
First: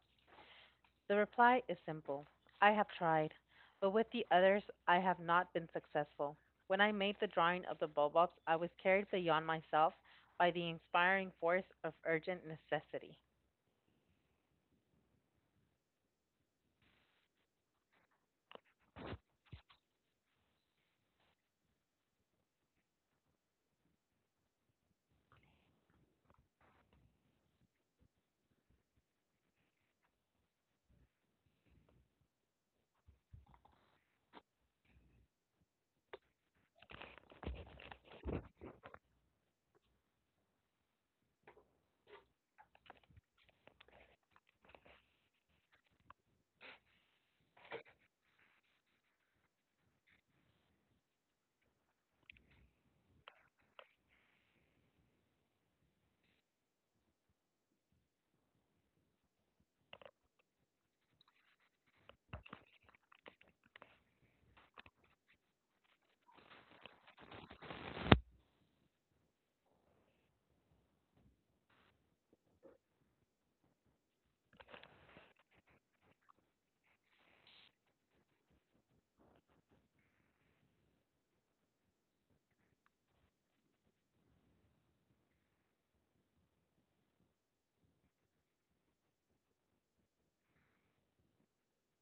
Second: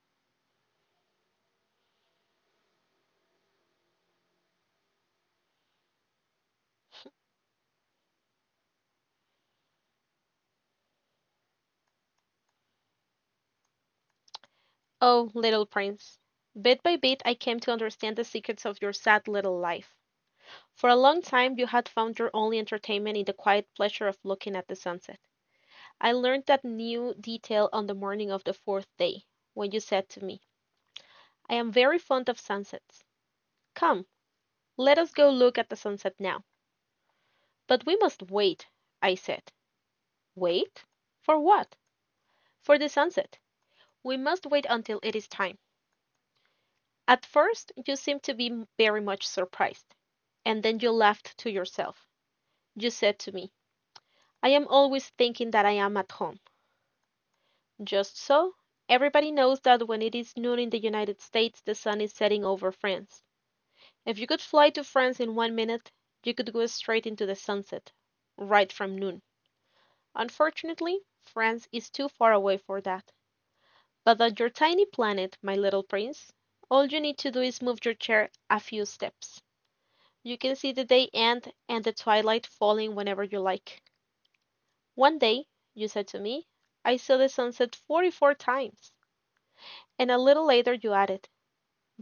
Speaker 2: The reply is simple. I have tried, but with the others I have not been successful. When I made the drawing of the bulbobs, I was carried beyond myself by the inspiring force of urgent necessity.
Speaker 1: Oh, little prince, bit by bit I came to understand the secrets of your sad little life. For a long time you had found your only entertainment in the quiet pleasure of looking at the sunset. I learned that new detail on the morning of the fourth day, when you said to me: "I am very fond of sunsets. Come, let us go look at the sunset now." "But we must wait," I said. "Wait? For what?" "For the sunset. We must wait until it is time." At first you seemed to be very much surprised, and then you laughed to yourself. You said to me: "I am always thinking that I am at home. Just so. Everybody knows that when it is noon in the United States the sun is setting over France. If you could fly to France in 1 minute, you could go straight into the sunset, right from noon. Unfortunately, France is too far away for that. But on your tiny planet, my little prince, all you need to do is move your chair a few steps. You can see the day end and the twilight falling whenever you like. One day, you said to me, I saw the sunset 44 times. And a little later you added,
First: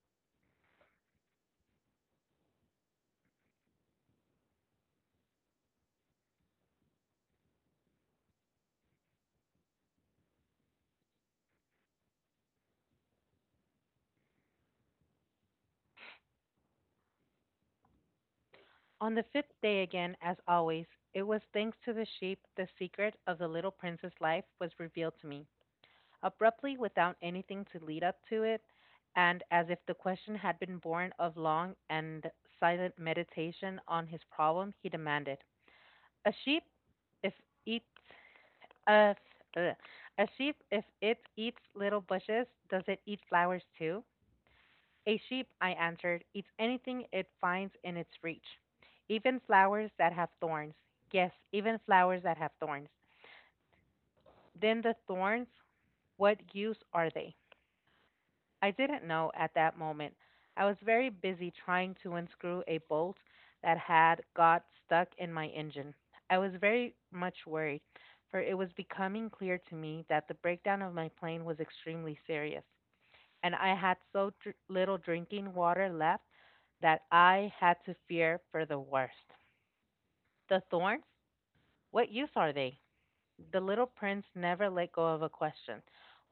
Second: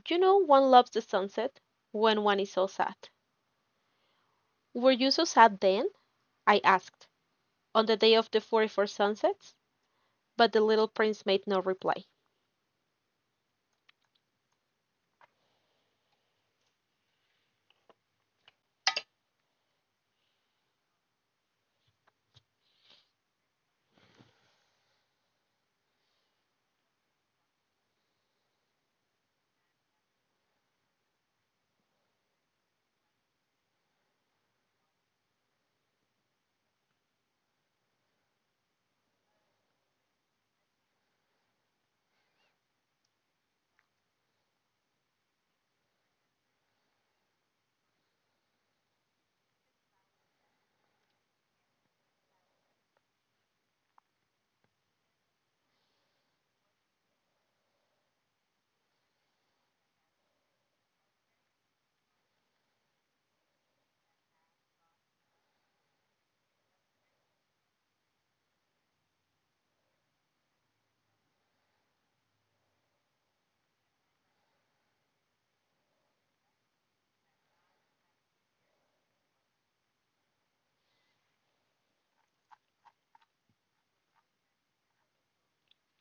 Speaker 1: You know one loves the sunset when one is so sad." "Were you so sad then," I asked, "on the day of the 44 sunsets?" But the little Prince made no reply.
Speaker 2: On the fifth day again, as always, it was thanks to the sheep the secret of the little prince's life was revealed to me. Abruptly, without anything to lead up to it, and as if the question had been born of long and silent meditation on his problem, he demanded, A sheep? If eats a ugh. A sheep if it eats little bushes, does it eat flowers too? A sheep, I answered, eats anything it finds in its reach, even flowers that have thorns. Yes, even flowers that have thorns. Then the thorns, what use are they? I didn't know at that moment. I was very busy trying to unscrew a bolt that had got stuck in my engine. I was very much worried, for it was becoming clear to me that the breakdown of my plane was extremely serious, and I had so little drinking water left that I had to fear for the worst. The thorns? What use are they? The little prince never let go of a question.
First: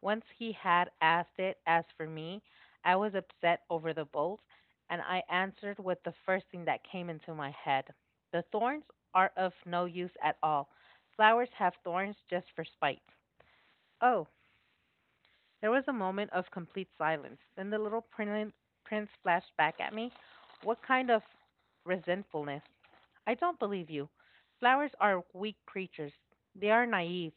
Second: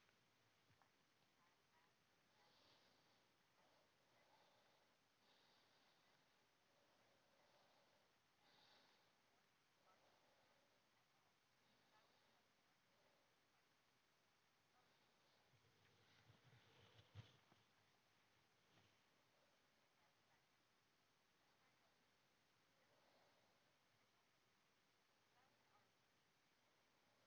Speaker 2: Once he had asked it, as for me, I was upset over the bolt, and I answered with the first thing that came into my head. The thorns are of no use at all. Flowers have thorns just for spite. Oh, there was a moment of complete silence. Then the little prince flashed back at me. What kind of resentfulness? I don't believe you. Flowers are weak creatures. They are naive.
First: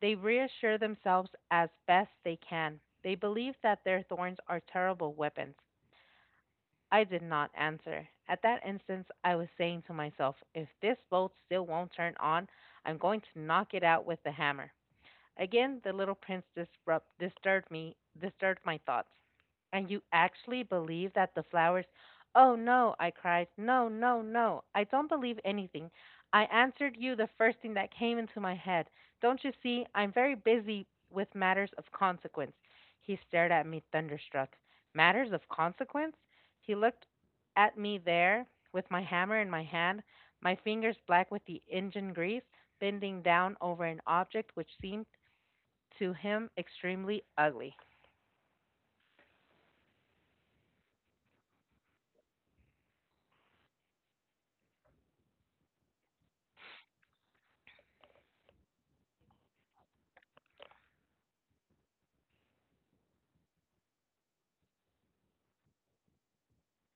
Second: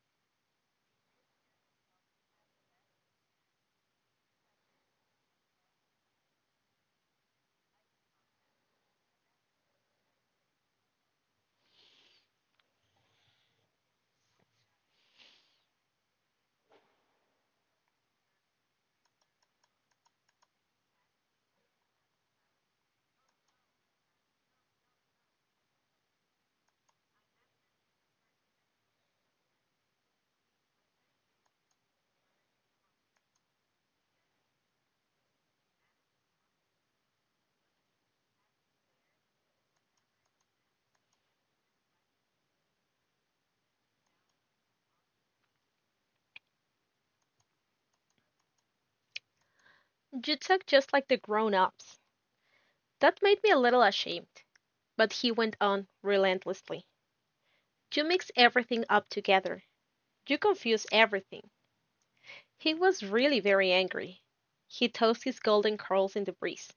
Speaker 2: They reassure themselves as best they can. They believe that their thorns are terrible weapons. I did not answer. At that instant, I was saying to myself, if this bolt still won't turn on, I'm going to knock it out with the hammer. Again, the little prince disturbed my thoughts. And you actually believe that the flowers? Oh no, I cried. No, no, no. I don't believe anything. I answered you the first thing that came into my head. Don't you see? I'm very busy with matters of consequence. He stared at me thunderstruck. Matters of consequence? He looked at me there with my hammer in my hand, my fingers black with the engine grease, bending down over an object which seemed to him extremely ugly.
Speaker 1: "You talk just like the grown ups." That made me a little ashamed, but he went on relentlessly: "You mix everything up together. You confuse everything." He was really very angry. He tossed his golden curls in the breeze.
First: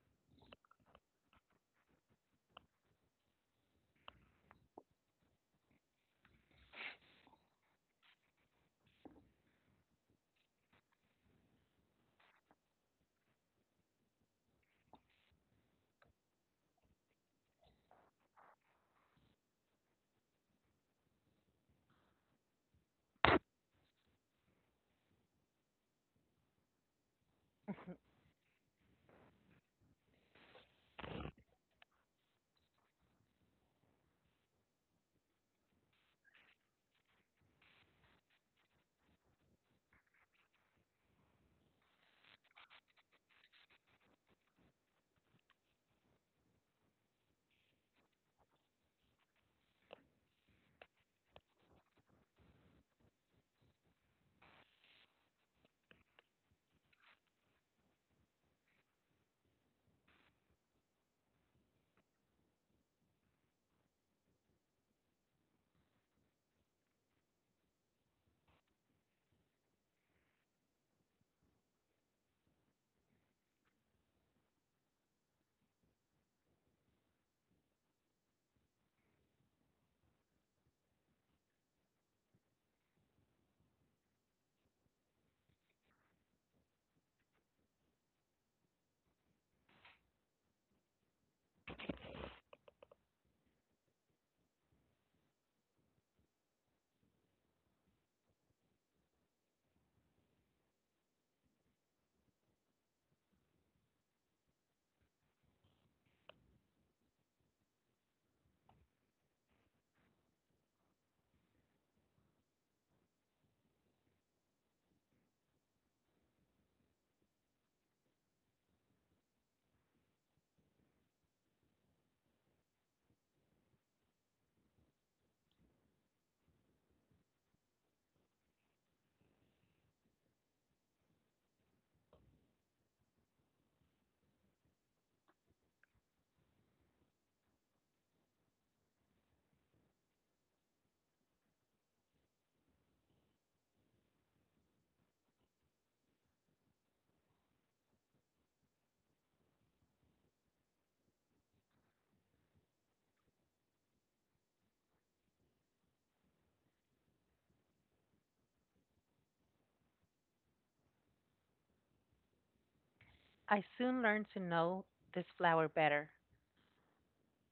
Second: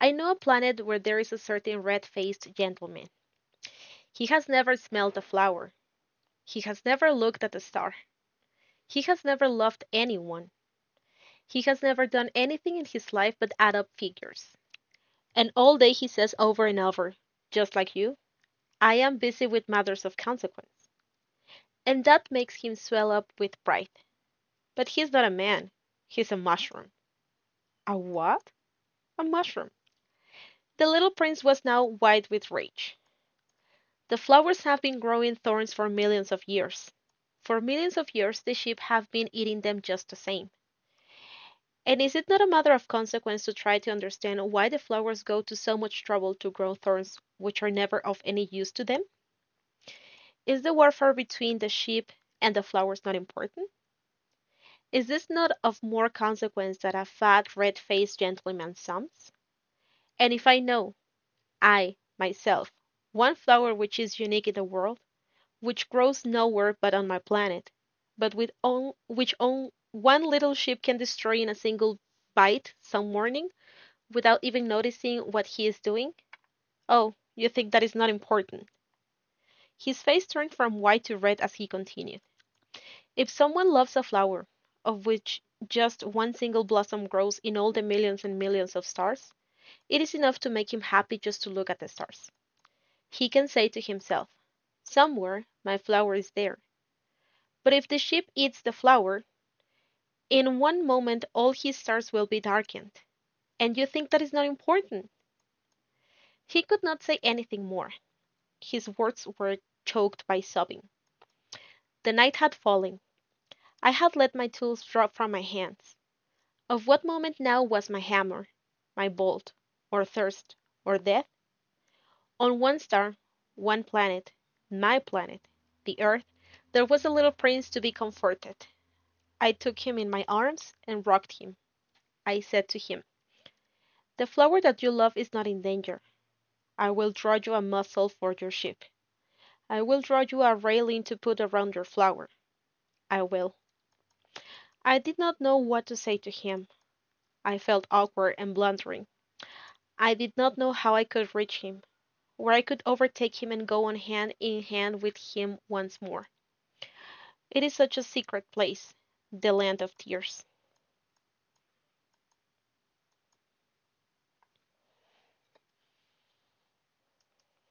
Speaker 1: "I know a planet where there is a certain red faced gentleman. He has never smelled a flower. He has never looked at a star. He has never loved anyone. He has never done anything in his life but add up figures. And all day he says over and over, just like you, 'I am busy with matters of consequence.' And that makes him swell up with pride. But he's not a man. He's a mushroom." "A what?" "A mushroom." The little prince was now white with rage. "The flowers have been growing thorns for millions of years. For millions of years the sheep have been eating them just the same. And is it not a matter of consequence to try to understand why the flowers go to so much trouble to grow thorns which are never of any use to them? Is the warfare between the sheep and the flowers not important? Is this not of more consequence than a fat, red faced gentleman sums? And if I know, I, myself, one flower which is unique in the world, which grows nowhere but on my planet, but with on, which on, one little sheep can destroy in a single bite some morning, without even noticing what he is doing? Oh, you think that is not important." His face turned from white to red as he continued: "If someone loves a flower, of which just one single blossom grows in all the millions and millions of stars, it is enough to make him happy just to look at the stars. He can say to himself, somewhere my flower is there.' But if the sheep eats the flower, in one moment all his stars will be darkened. And you think that is not important!" He could not say anything more. His words were choked by sobbing. The night had fallen. I had let my tools drop from my hands. Of what moment now was my hammer, my bolt, or thirst, or death? On one star, one planet, my planet, the earth, there was a little prince to be comforted. I took him in my arms and rocked him. I said to him: "The flower that you love is not in danger. I will draw you a muzzle for your ship. I will draw you a railing to put around your flower. I will. I did not know what to say to him. I felt awkward and blundering. I did not know how I could reach him, where I could overtake him and go on hand in hand with him once more. It is such a secret place, the Land of Tears.
Speaker 2: I soon learned to know this flower better.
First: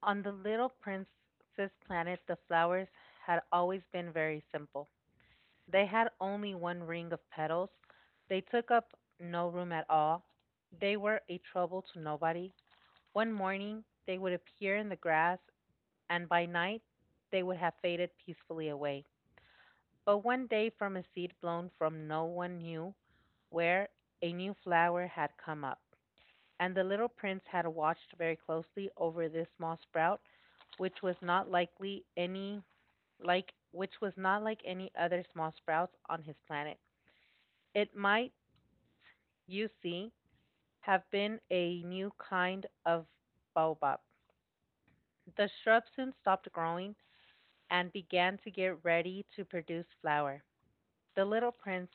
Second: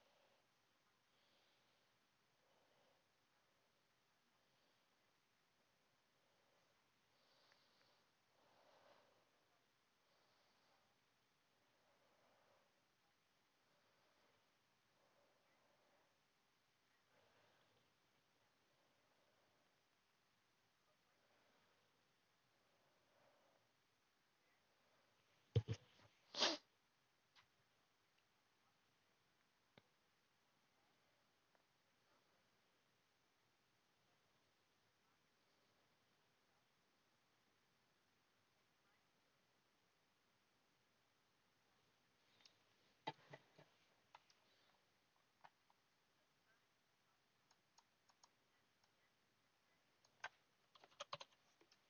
Speaker 2: On the little princess planet, the flowers had always been very simple. They had only one ring of petals. They took up no room at all. They were a trouble to nobody. One morning, they would appear in the grass, and by night, they would have faded peacefully away. But one day, from a seed blown from no one knew where, a new flower had come up. And the little prince had watched very closely over this small sprout, which was not likely any which was not like any other small sprouts on his planet. It might, you see, have been a new kind of baobab. The shrub soon stopped growing and began to get ready to produce flower. The little prince,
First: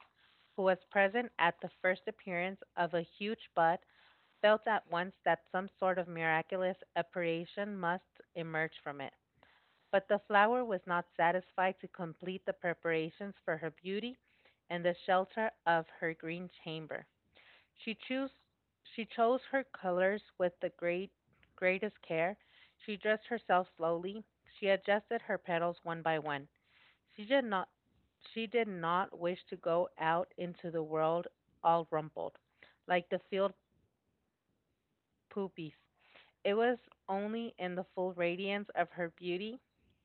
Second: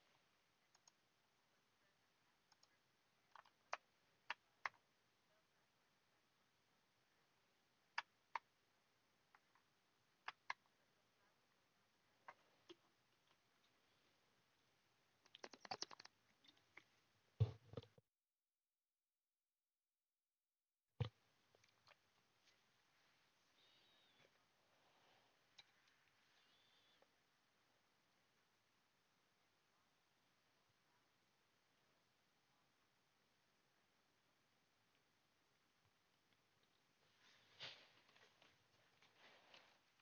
Speaker 2: who was present at the first appearance of a huge bud, felt at once that some sort of miraculous apparition must emerge from it. But the flower was not satisfied to complete the preparations for her beauty and the shelter of her green chamber. She chose she chose her colors with the greatest care. She dressed herself slowly. She adjusted her petals one by one. She did not she did not wish to go out into the world all rumpled, like the field poppies. It was only in the full radiance of her beauty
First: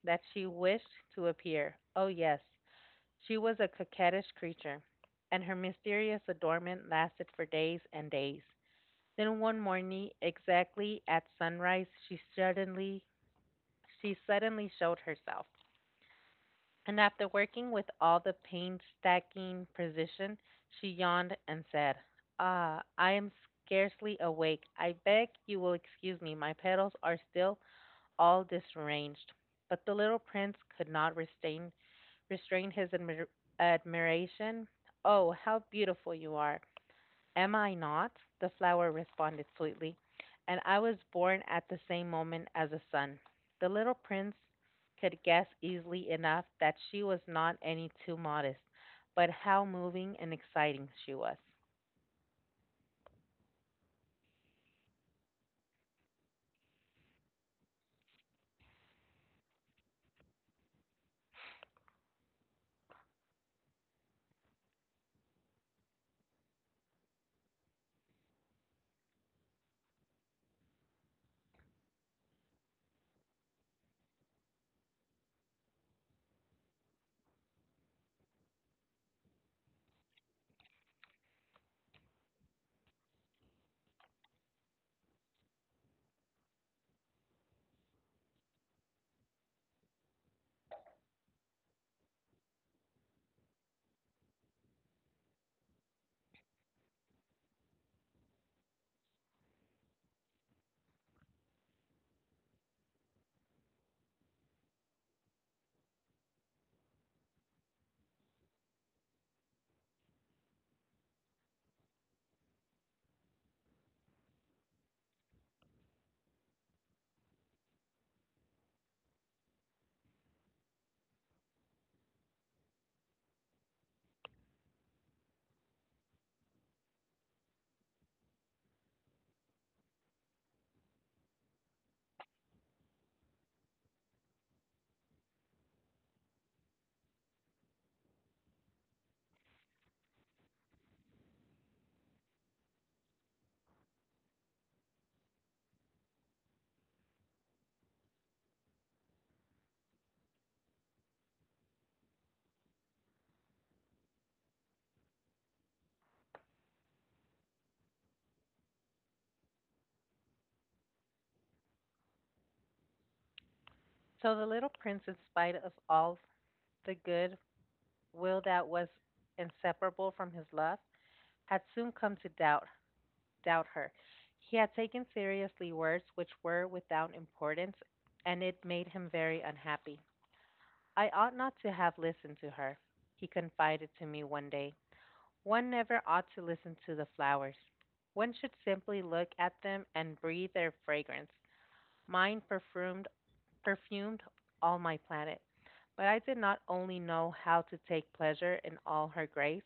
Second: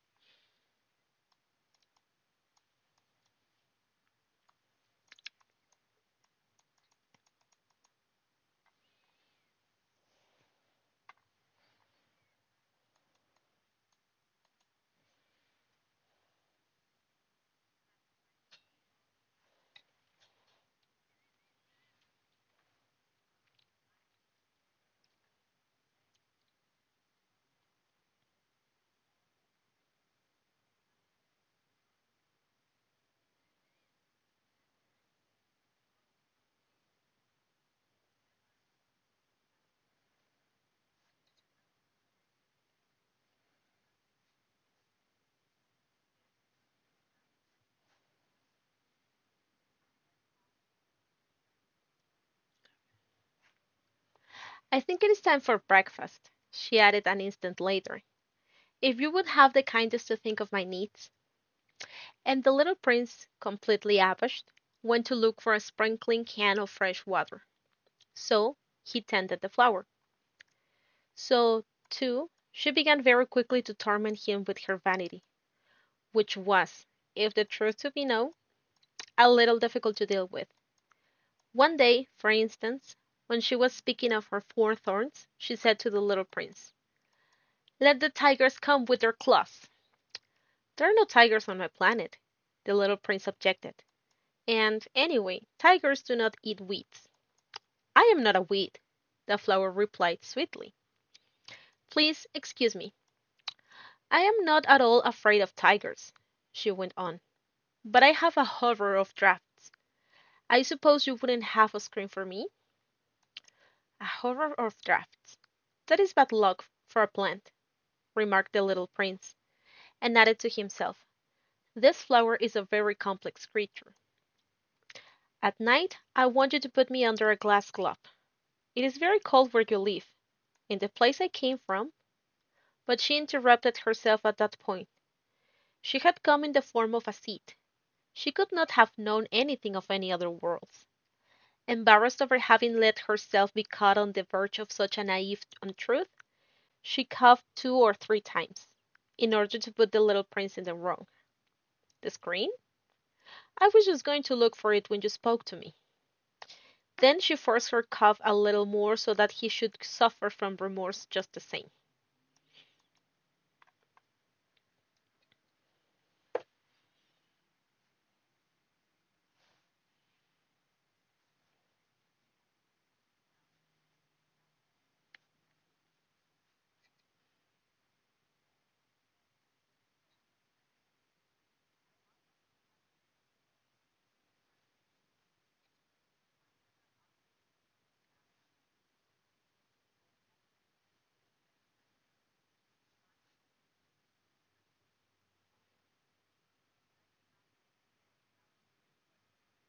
Speaker 2: that she wished to appear. Oh, yes, she was a coquettish creature, and her mysterious adornment lasted for days and days. Then one morning, exactly at sunrise, she suddenly showed herself. And after working with all the painstaking precision, she yawned and said, "Ah, I am scarcely awake. I beg you will excuse me. My petals are still all disarranged," but the little prince could not restrain his admiration. Oh, how beautiful you are! Am I not? The flower responded sweetly, and I was born at the same moment as a sun. The little prince could guess easily enough that she was not any too modest, but how moving and exciting she was.
Speaker 1: "I think it is time for breakfast," she added an instant later, "if you would have the kindness to think of my needs." And the little Prince, completely abashed, went to look for a sprinkling can of fresh water. So he tended the flowers. So, too, she began very quickly to torment him with her vanity, which was, if the truth to be known, a little difficult to deal with. One day, for instance, when she was speaking of her four thorns, she said to the little prince: "Let the tigers come with their claws." "There are no tigers on my planet," the little prince objected, "and, anyway, tigers do not eat weeds." "I am not a weed," the flower replied sweetly. "Please excuse me. I am not at all afraid of tigers," she went on. But I have a horror of drafts. I suppose you wouldn't have a screen for me? A horror of drafts. That is bad luck for a plant," remarked the little prince, and added to himself, "This flower is a very complex creature. At night I want you to put me under a glass globe. It is very cold where you live, in the place I came from. But she interrupted herself at that point. She had come in the form of a seed. She could not have known anything of any other world. Embarrassed over having let herself be caught on the verge of such a naive untruth, she coughed two or three times, in order to put the little prince in the wrong. "The screen? I was just going to look for it when you spoke to me." Then she forced her cough a little more so that he should suffer from remorse just the same.
Speaker 2: So the little prince, in spite of all the good will that was inseparable from his love, had soon come to doubt her. He had taken seriously words which were without importance, and it made him very unhappy. "I ought not to have listened to her," he confided to me one day. "One never ought to listen to the flowers. One should simply look at them and breathe their fragrance. Mine perfumed all my planet. But I did not only know how to take pleasure in all her grace.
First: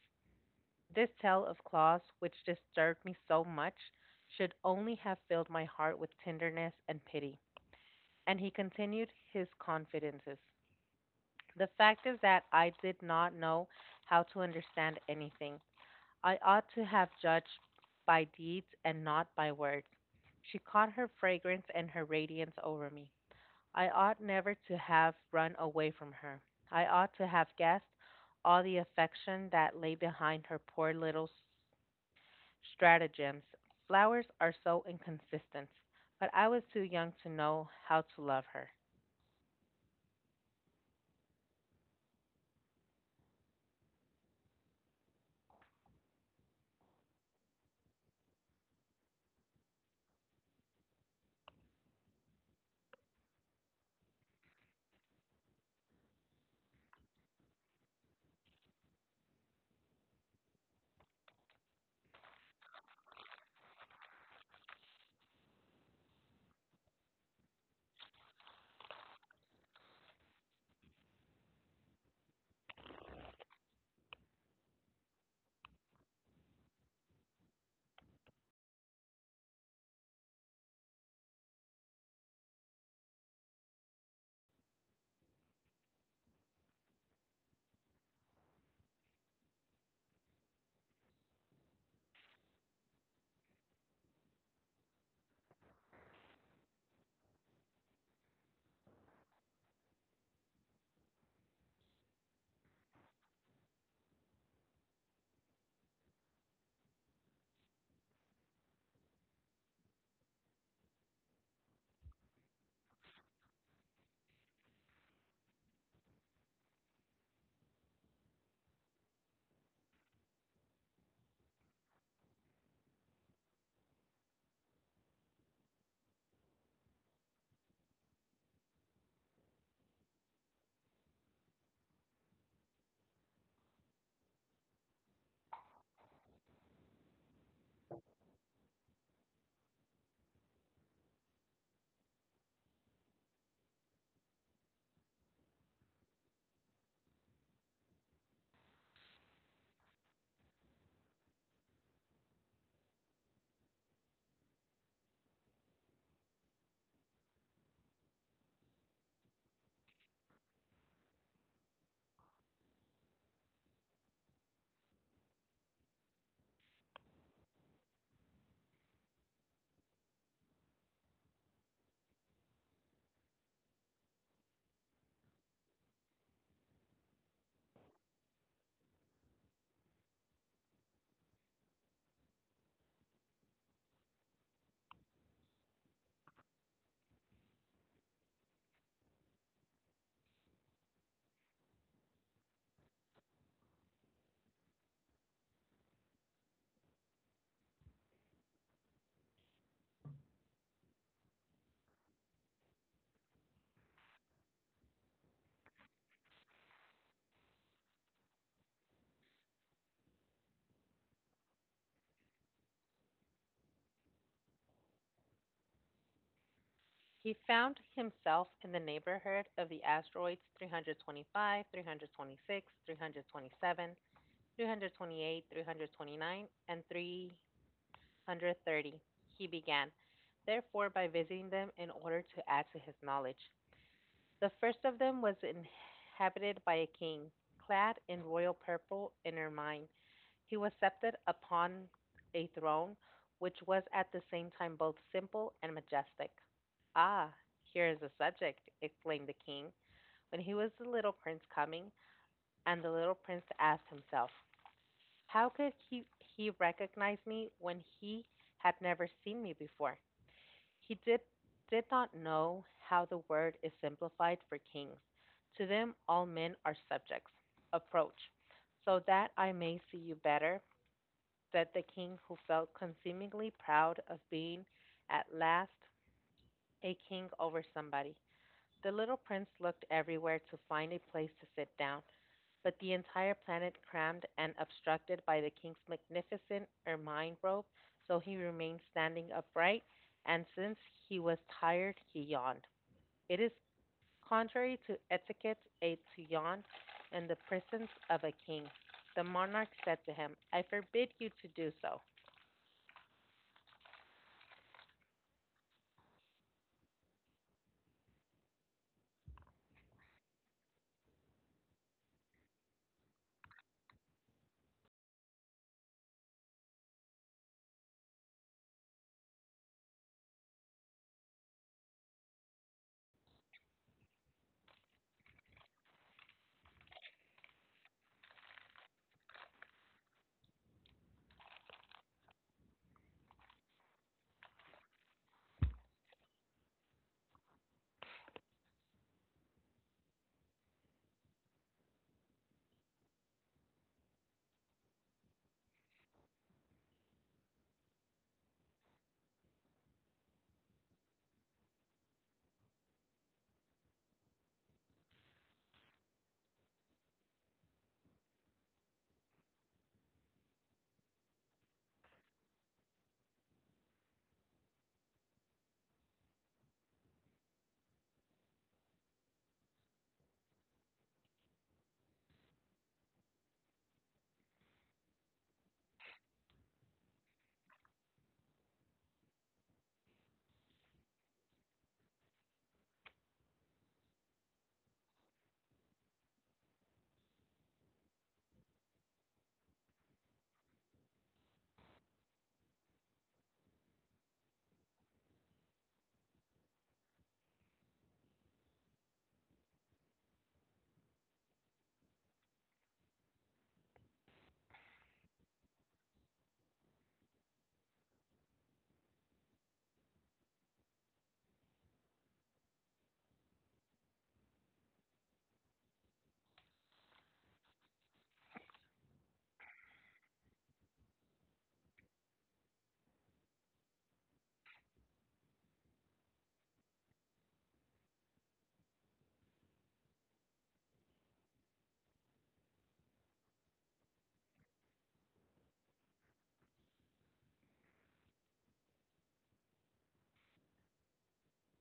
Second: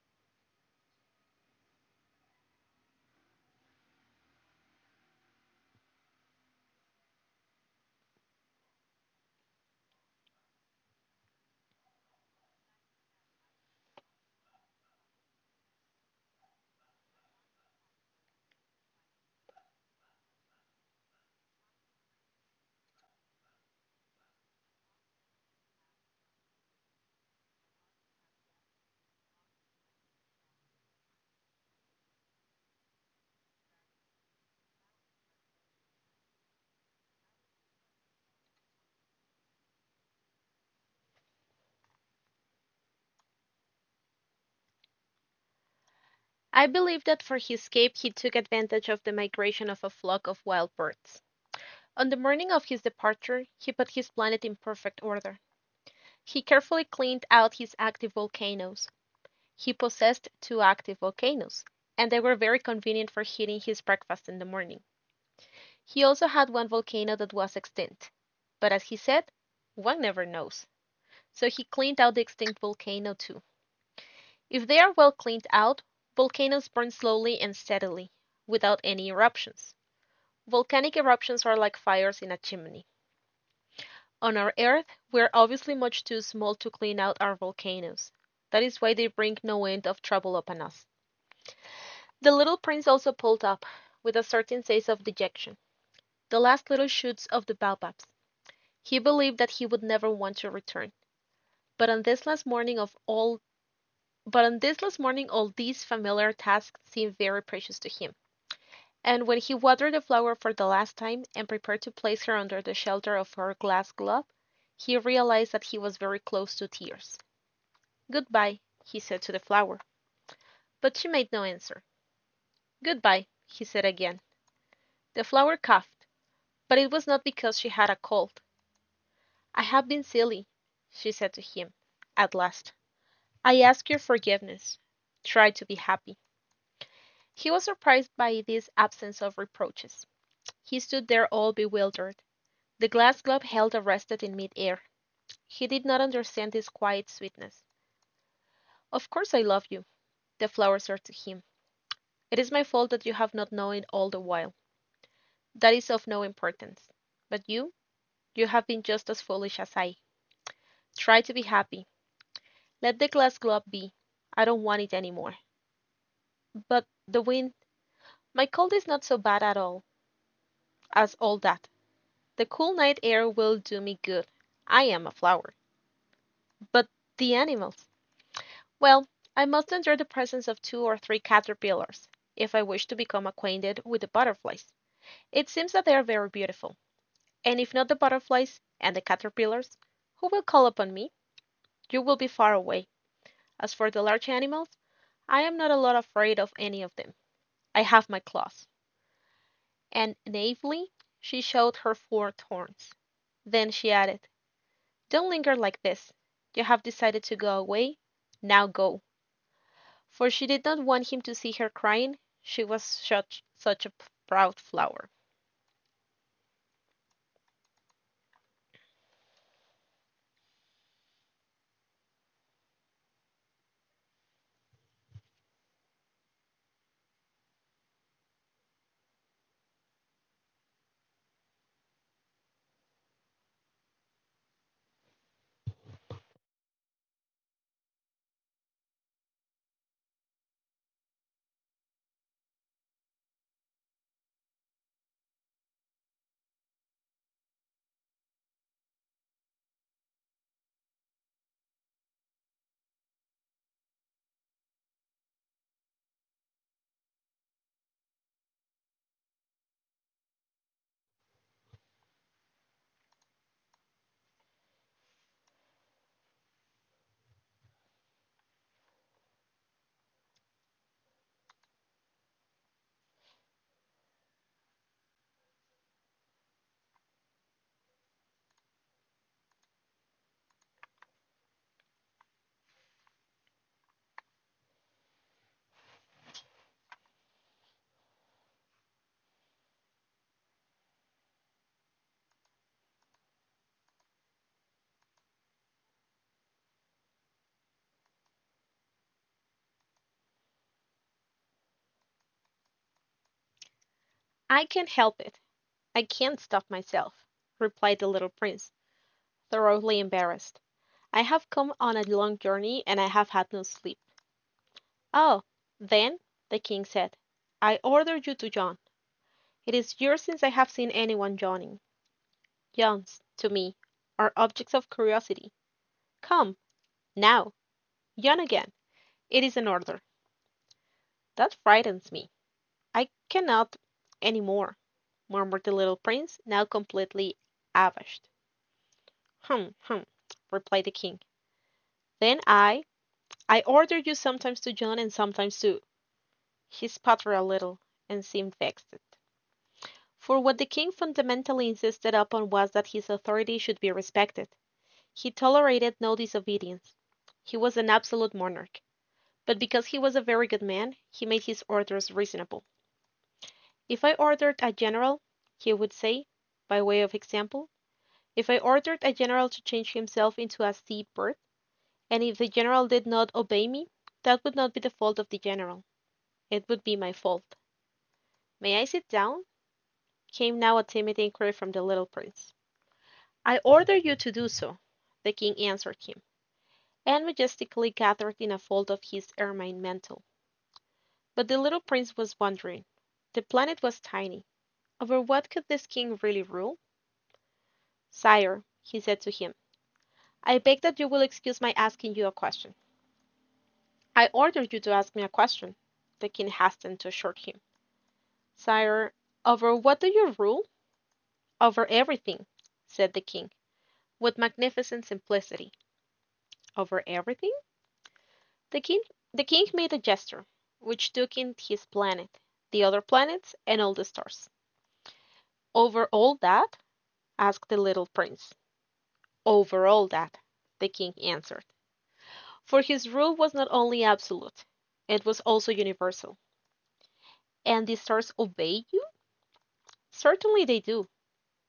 Speaker 2: This tale of Claus, which disturbed me so much, should only have filled my heart with tenderness and pity." And he continued his confidences. "The fact is that I did not know how to understand anything. I ought to have judged by deeds and not by words. She caught her fragrance and her radiance over me. I ought never to have run away from her. I ought to have guessed all the affection that lay behind her poor little stratagems. Flowers are so inconsistent, but I was too young to know how to love her."
Speaker 1: I believe that for his escape he took advantage of the migration of a flock of wild birds. On the morning of his departure he put his planet in perfect order. He carefully cleaned out his active volcanoes. He possessed two active volcanoes, and they were very convenient for heating his breakfast in the morning. He also had one volcano that was extinct, but as he said, one never knows, so he cleaned out the extinct volcano too. If they are well cleaned out, volcanoes burn slowly and steadily, without any eruptions. Volcanic eruptions are like fires in a chimney. On our earth we are obviously much too small to clean out our volcanoes, that is why they bring no end of trouble upon us. The little prince also pulled up, with a certain sense of dejection, the last little shoots of the baobabs. He believed that he would never want to return, but on this last morning of all but on this last morning, all these familiar tasks seemed very precious to him, and when he watered the flower for the last time, and prepared to place her under the shelter of her glass globe, he realised that he was very close to tears. Goodbye, he said to the flower, but she made no answer. Goodbye, he said again. The flower coughed. But it was not because she had a cold. "I have been silly," she said to him, at last. "I ask your forgiveness. Try to be happy." He was surprised by this absence of reproaches. He stood there all bewildered, the glass globe held arrested in mid air. He did not understand this quiet sweetness. "Of course I love you," the flower said to him. "It is my fault that you have not known it all the while. That is of no importance. But you have been just as foolish as I. Try to be happy. Let the glass globe be. I don't want it any more. But the wind my cold is not so bad at all as all that. The cool night air will do me good. I am a flower. But the animals! Well, I must endure the presence of two or three caterpillars if I wish to become acquainted with the butterflies. It seems that they are very beautiful, and if not the butterflies and the caterpillars, who will call upon me? You will be far away. As for the large animals, I am not a lot afraid of any of them. I have my claws. And naively she showed her four thorns. Then she added: "Don't linger like this. You have decided to go away, now go." For she did not want him to see her crying, she was such a proud flower.
Speaker 2: He found himself in the neighborhood of the asteroids 325, 326, 327, 328, 329, and 330. He began, therefore, by visiting them in order to add to his knowledge. The first of them was inhabited by a king, clad in royal purple and ermine. He was seated upon a throne, which was at the same time both simple and majestic. "Ah! Here is a subject!" exclaimed the king, when he was the little prince coming; and the little prince asked himself, "How could he recognize me when he had never seen me before?" He did not know how the word is simplified for kings; to them all men are subjects. "Approach, so that I may see you better!" said the king, who felt consumingly proud of being at last a king over somebody. The little prince looked everywhere to find a place to sit down, but the entire planet crammed and obstructed by the king's magnificent ermine robe, so he remained standing upright, and since he was tired, he yawned. It is contrary to etiquette a to yawn in the presence of a king. The monarch said to him, "I forbid you to do so.
Speaker 1: "I can't help it, I can't stop myself," replied the little Prince, thoroughly embarrassed. "I have come on a long journey and I have had no sleep." "Oh, then," the King said, "I order you to yawn. It is years since I have seen anyone yawning. Yawns, to me, are objects of curiosity. Come, now, yawn again. It is an order. That frightens me. I cannot any more," murmured the little prince, now completely abashed. "Hum, hum," replied the king. "Then I order you sometimes to yawn and sometimes to He sputtered a little, and seemed vexed. For what the king fundamentally insisted upon was that his authority should be respected. He tolerated no disobedience. He was an absolute monarch. But because he was a very good man, he made his orders reasonable. "If I ordered a general," he would say, by way of example, "if I ordered a general to change himself into a sea bird, and if the general did not obey me, that would not be the fault of the general; it would be my fault. May I sit down?" came now a timid inquiry from the little prince. "I order you to do so," the king answered him, and majestically gathered in a fold of his ermine mantle. But the little prince was wondering; the planet was tiny. "Over what could this king really rule?" "Sire," he said to him, "I beg that you will excuse my asking you a question." "I ordered you to ask me a question," the king hastened to assure him. "Sire over what do you rule?" "Over everything," said the king, with magnificent simplicity. "Over everything?" The king The king made a gesture, which took in his planet, the other planets, and all the stars. "Over all that?" asked the little prince. "Over all that," the king answered. For his rule was not only absolute, it was also universal. "And the stars obey you?" "Certainly they do,"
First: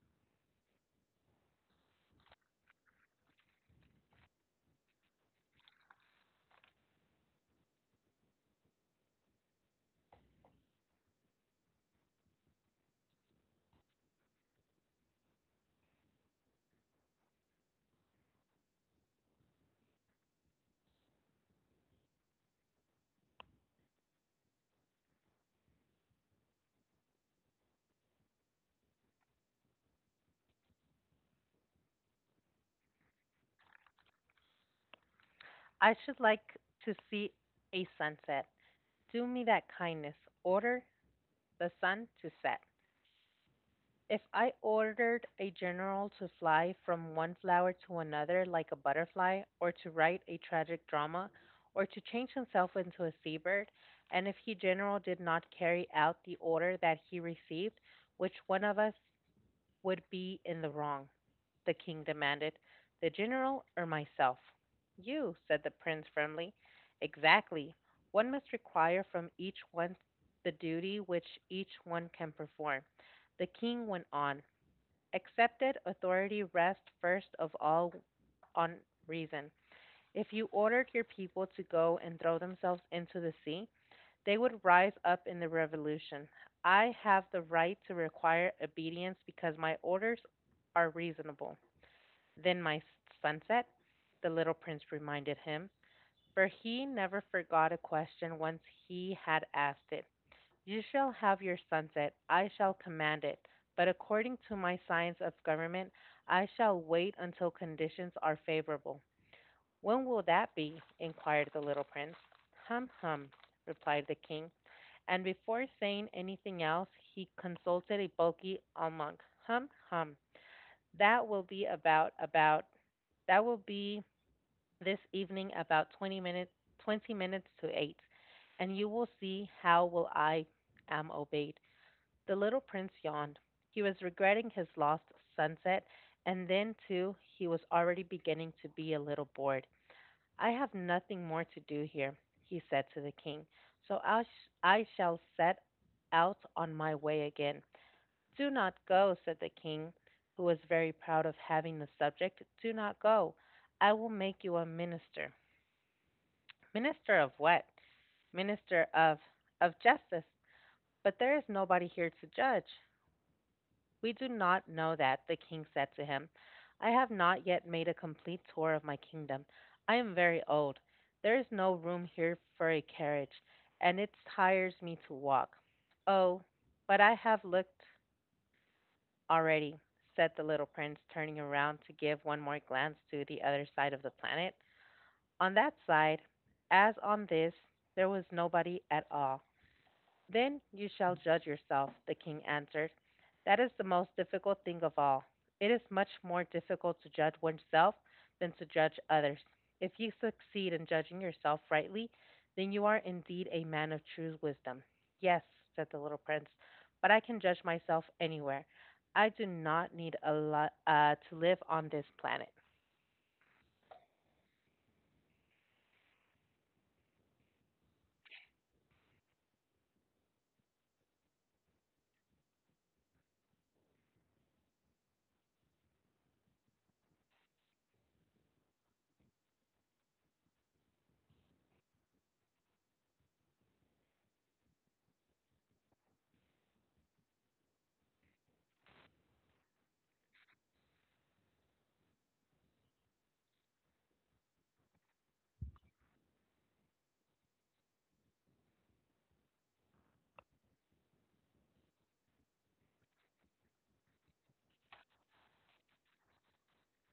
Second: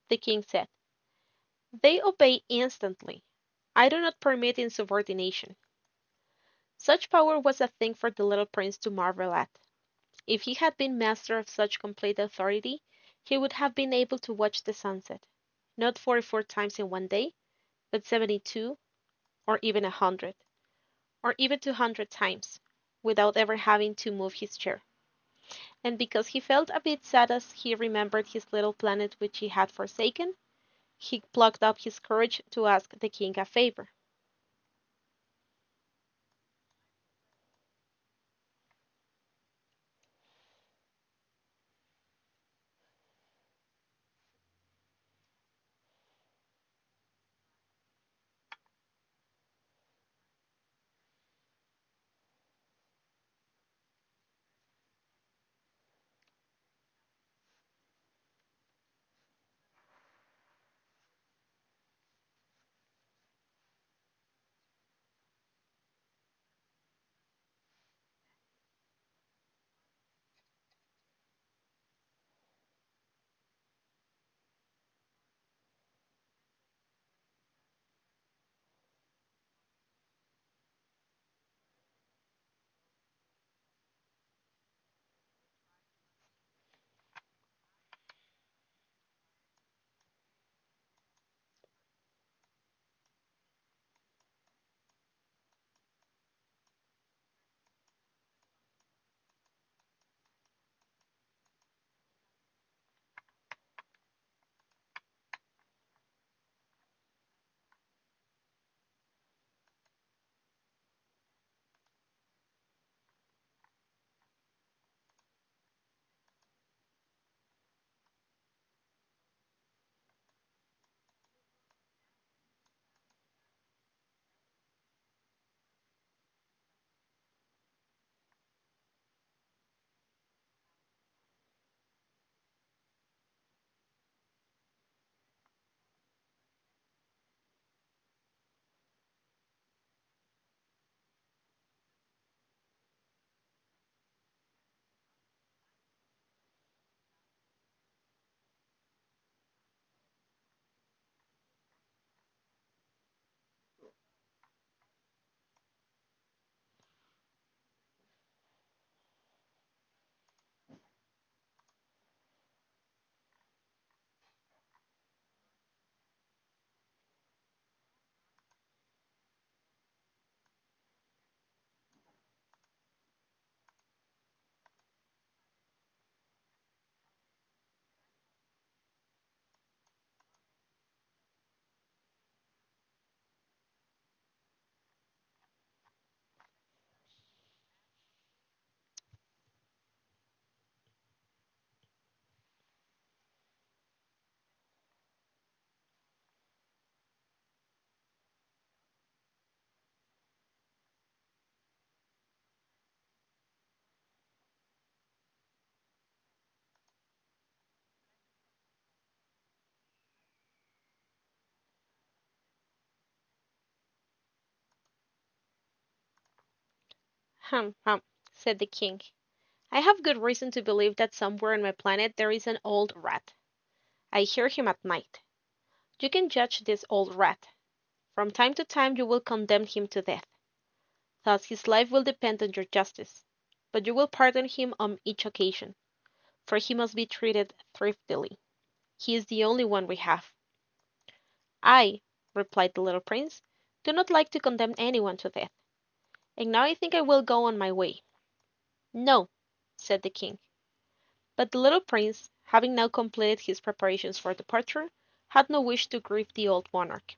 Speaker 1: the king said. "They obey instantly. I do not permit insubordination." Such power was a thing for the little prince to marvel at. If he had been master of such complete authority he would have been able to watch the sunset, not 44 times in one day, but 72, or even a hundred, or even 200 times, without ever having to move his chair. And because he felt a bit sad as he remembered his little planet which he had forsaken, he plucked up his courage to ask the king a favor.
Speaker 2: I should like to see a sunset. Do me that kindness. Order the sun to set. If I ordered a general to fly from one flower to another like a butterfly, or to write a tragic drama, or to change himself into a seabird, and if he general did not carry out the order that he received, which one of us would be in the wrong?" the king demanded. "The general or myself?" "You," said the prince firmly. "Exactly. One must require from each one the duty which each one can perform," the king went on. "Accepted authority rests first of all on reason. If you ordered your people to go and throw themselves into the sea, they would rise up in the revolution. I have the right to require obedience because my orders are reasonable." "Then my sunset," the little prince reminded him, for he never forgot a question once he had asked it. "You shall have your sunset, I shall command it, but according to my science of government, I shall wait until conditions are favorable." "When will that be?" inquired the little prince. "Hum, hum," replied the king, and before saying anything else, he consulted a bulky almanac. "Hum, hum, that will be about, about, that will be this evening about 20 minutes to 8, and you will see how will I am obeyed." The little prince yawned. He was regretting his lost sunset, and then too he was already beginning to be a little bored. "I have nothing more to do here," he said to the king. "I shall set out on my way again." "Do not go," said the king, who was very proud of having the subject. "Do not go. I will make you a minister." "Minister of what?" "Minister of justice." "But there is nobody here to judge." "We do not know that," the king said to him. "I have not yet made a complete tour of my kingdom. I am very old. There is no room here for a carriage, and it tires me to walk." "Oh, but I have looked already," said the little prince, turning around to give one more glance to the other side of the planet. On that side, as on this, there was nobody at all. "Then you shall judge yourself," the king answered. "That is the most difficult thing of all. It is much more difficult to judge oneself than to judge others. If you succeed in judging yourself rightly, then you are indeed a man of true wisdom." "Yes," said the little prince, "but I can judge myself anywhere. I do not need a lot to live on this planet."
Speaker 1: "Hum, hum," said the king, "I have good reason to believe that somewhere on my planet there is an old rat. I hear him at night. You can judge this old rat. From time to time you will condemn him to death, thus his life will depend on your justice; but you will pardon him on each occasion, for he must be treated thriftily. He is the only one we have. "I," replied the little Prince, "do not like to condemn anyone to death, and now I think I will go on my way." "No," said the King. But the little Prince, having now completed his preparations for departure, had no wish to grieve the old monarch.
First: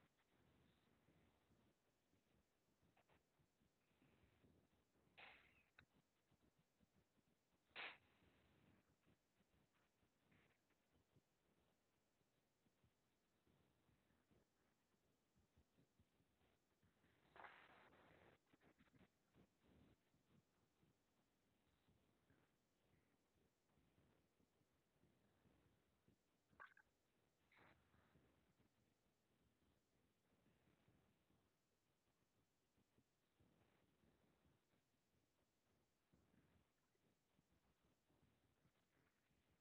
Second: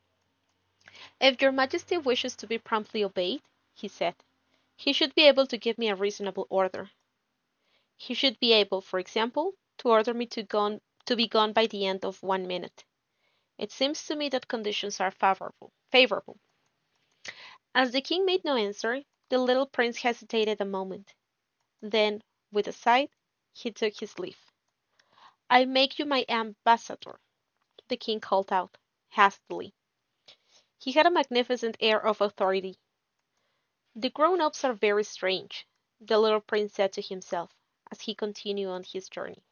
Speaker 1: "If your Majesty wishes to be promptly obeyed," he said, "he should be able to give me a reasonable order. He should be able, for example, to order me to gone, to be gone by the end of 1 minute. It seems to me that conditions are favorable." "Favorable!" As the king made no answer, the little prince hesitated a moment, then, with a sigh, he took his leave. "I make you my ambassador," the king called out, hastily. He had a magnificent air of authority. "The grown ups are very strange," the little prince said to himself, as he continued on his journey.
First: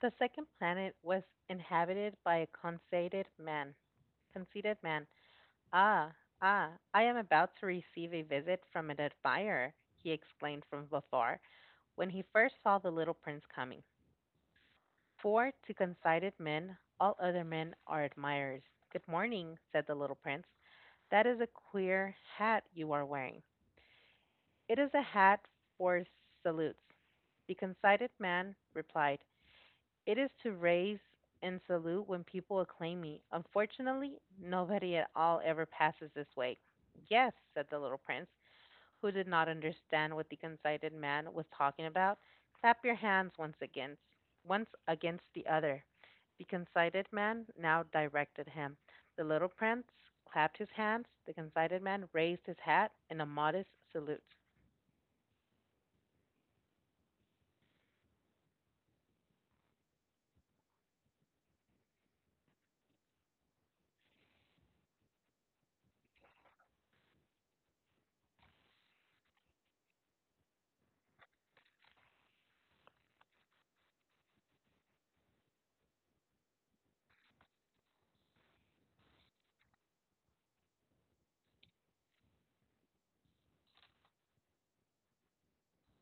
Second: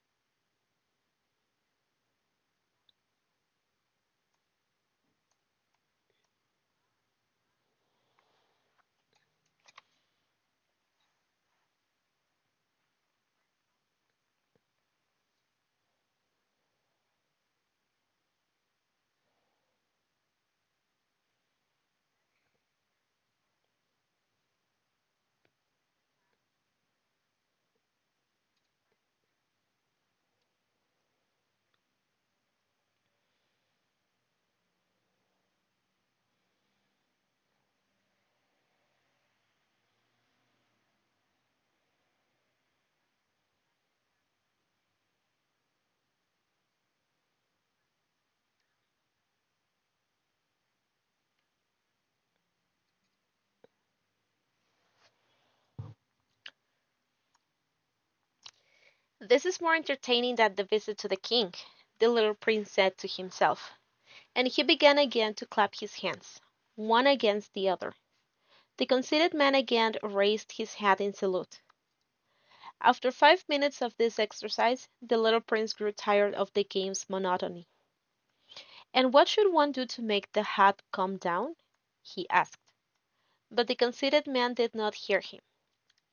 Speaker 2: The second planet was inhabited by a conceited man. "Conceited man Ah, ah, I am about to receive a visit from an admirer," he exclaimed from afar, when he first saw the little prince coming. For to conceited men, all other men are admirers. "Good morning," said the little prince. "That is a queer hat you are wearing." "It is a hat for salutes," the conceited man replied. "It is to raise and salute when people acclaim me. Unfortunately, nobody at all ever passes this way." "Yes," said the little prince, who did not understand what the excited man was talking about. "Clap your hands once against the other," the excited man now directed him. The little prince clapped his hands, the excited man raised his hat in a modest salute.
Speaker 1: "This is more entertaining than the visit to the king," the little prince said to himself, and he began again to clap his hands, one against the other. The conceited man again raised his hat in salute. After 5 minutes of this exercise the little Prince grew tired of the game's monotony. "And what should one do to make the hat come down?" he asked. But the conceited man did not hear him.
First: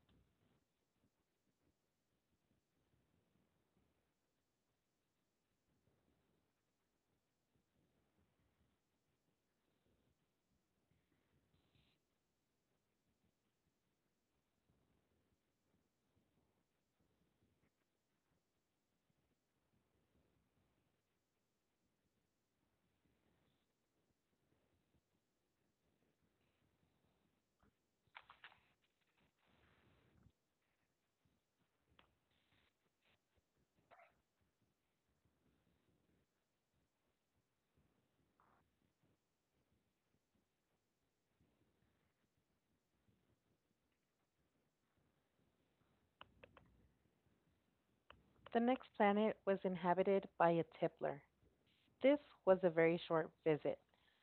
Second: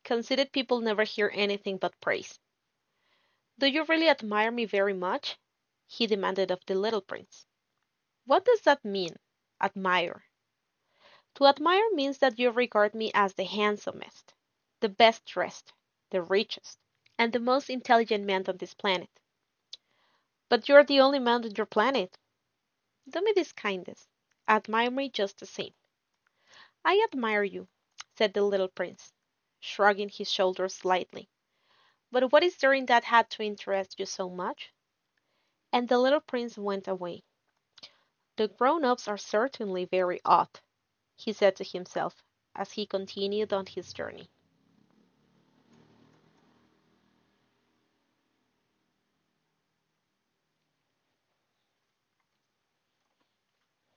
Speaker 1: Conceited people never hear anything but praise. "Do you really admire me very much?" he demanded of the little Prince. "What does that mean? Admire. To admire means that you regard me as the handsomest, the best dressed, the richest, and the most intelligent man on this planet. But you're the only man on your planet. Do me this kindness, admire me just the same." "I admire you," said the little prince, shrugging his shoulders slightly, "but what is there in that hat to interest you so much?" And the little prince went away. "The grown ups are certainly very odd," he said to himself, as he continued on his journey.
Speaker 2: The next planet was inhabited by a tippler. This was a very short visit,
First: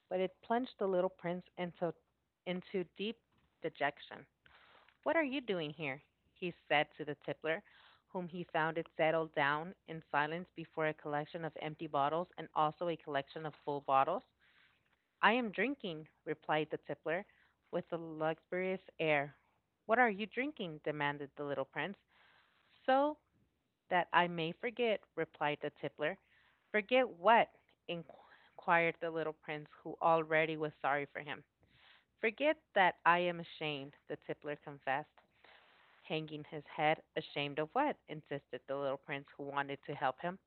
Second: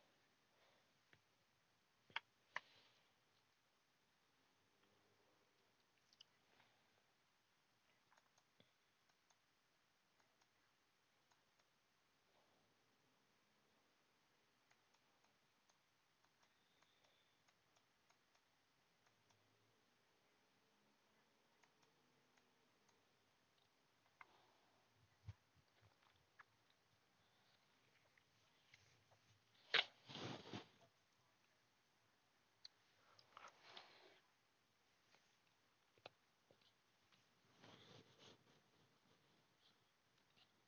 Speaker 2: but it plunged the little prince into deep dejection. "What are you doing here?" he said to the tippler, whom he found had settled down in silence before a collection of empty bottles and also a collection of full bottles. "I am drinking," replied the tippler, with a luxurious air. "What are you drinking?" demanded the little prince. "So! That I may forget," replied the tippler. "Forget what?" inquired the little prince, who already was sorry for him. "Forget that I am ashamed," the tippler confessed, hanging his head. "Ashamed of what?" insisted the little prince, who wanted to help him.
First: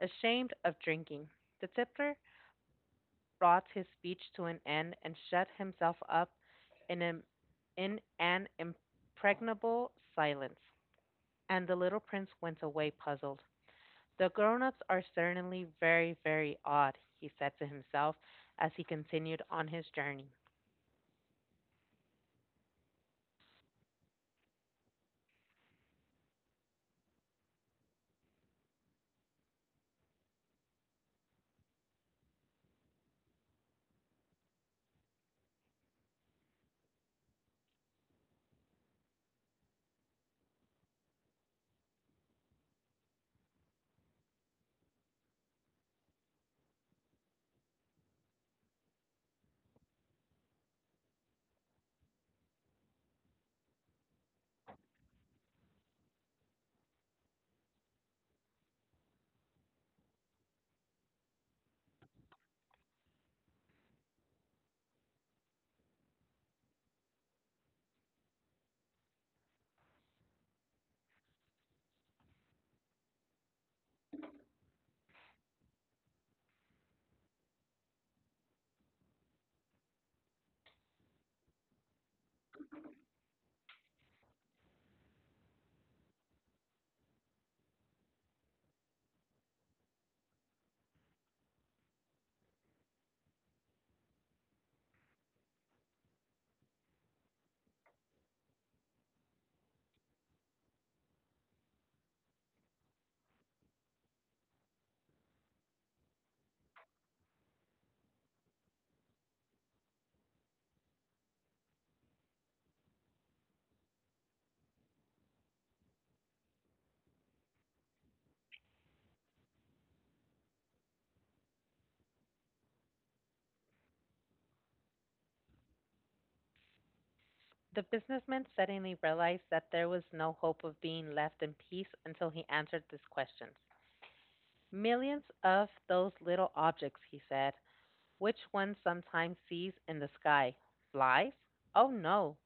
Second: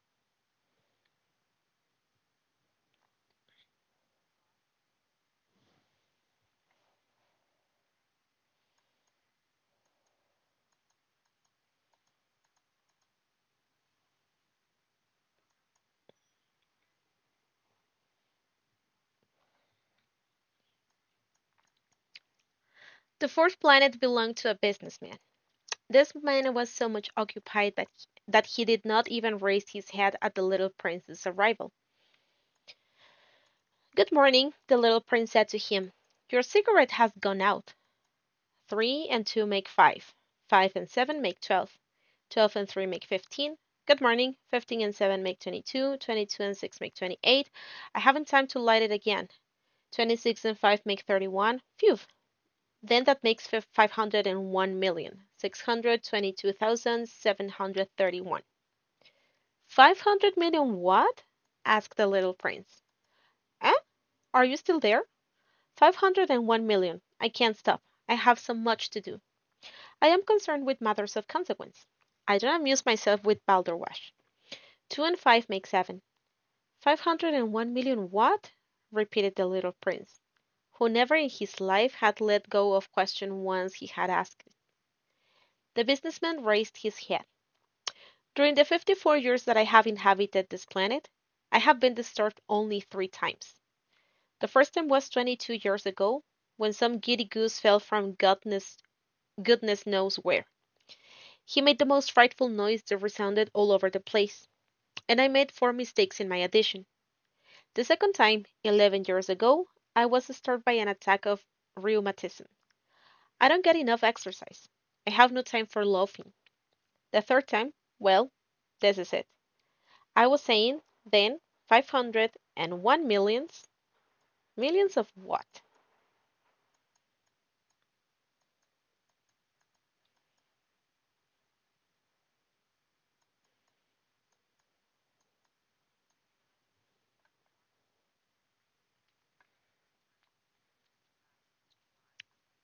Speaker 2: "Ashamed of drinking." The tippler brought his speech to an end and shut himself up in, a, in an impregnable silence, and the little prince went away puzzled. "The grown-ups are certainly very, very odd," he said to himself as he continued on his journey.
Speaker 1: The fourth planet belonged to a businessman. This man was so much occupied that he did not even raise his head at the little prince's arrival. "Good morning," the little prince said to him. "Your cigarette has gone out. Three and two make five. Five and seven make 12. 12 and three make 15. Good morning. 15 and seven make 22. 22 and six make 28. I haven't time to light it again. 26 and five make 31. Phew! Then that makes 501,622,731. 500 million six hundred 20-two thousand seven hundred 30-one. 500 million what?" asked the little prince. "Eh? Are you still there? 501 million. I can't stop. I have so much to do. I am concerned with matters of consequence. I don't amuse myself with balderwash. Two and five make seven. 501 million what?" repeated the little prince, who never in his life had let go of question once he had asked it. The businessman raised his head. "During the 54 years that I have inhabited this planet, I have been disturbed only three times. The first time was 22 years ago when some giddy goose fell from goodness knows where. He made the most frightful noise that resounded all over the place, and I made four mistakes in my addition. The second time, 11 years ago, I was disturbed by an attack of rheumatism. I don't get enough exercise. I have no time for loafing. The third time, well, this is it. I was saying then, 501 millions. Millions of what?"
Speaker 2: The businessman suddenly realized that there was no hope of being left in peace until he answered these questions. "Millions of those little objects," he said, "which one sometimes sees in the sky." "Flies?" "Oh no."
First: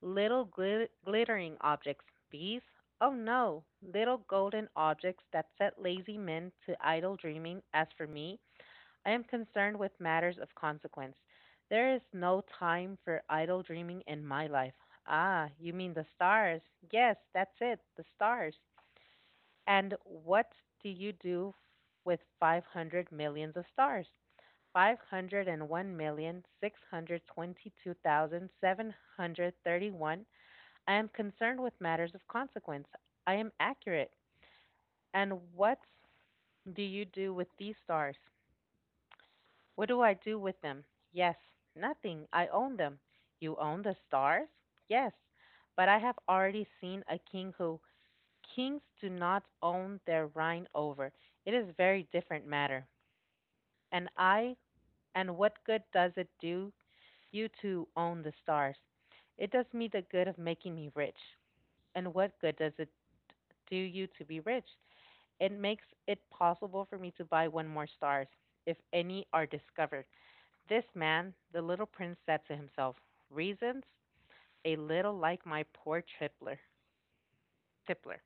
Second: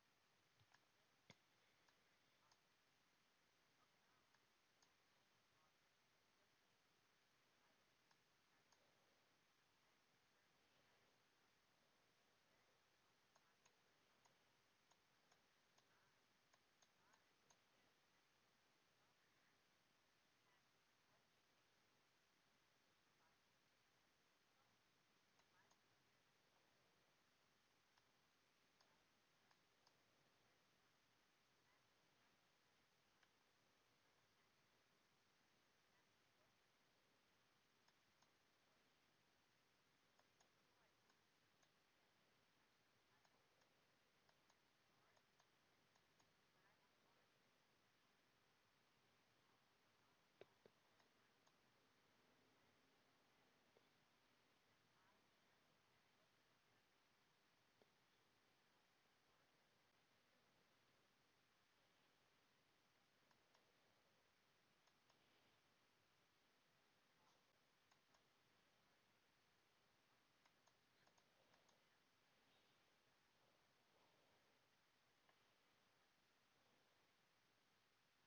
Speaker 2: "Little glittering objects." "Bees?" "Oh no. Little golden objects that set lazy men to idle dreaming. As for me, I am concerned with matters of consequence. There is no time for idle dreaming in my life." "Ah, you mean the stars?" "Yes, that's it, the stars." "And what do you do with 500 millions of stars?" "501,622,731. I am concerned with matters of consequence. I am accurate." "And what do you do with these stars?" "What do I do with them?" "Yes." "Nothing. I own them." "You own the stars?" "Yes, but I have already seen a king who kings do not own their rhine over. It is very different matter." "And I and what good does it do you to own the stars?" "It does me the good of making me rich." "And what good does it do you to be rich?" "It makes it possible for me to buy one more stars if any are discovered." "This man," the little prince said to himself, "reasons a little like my poor tippler.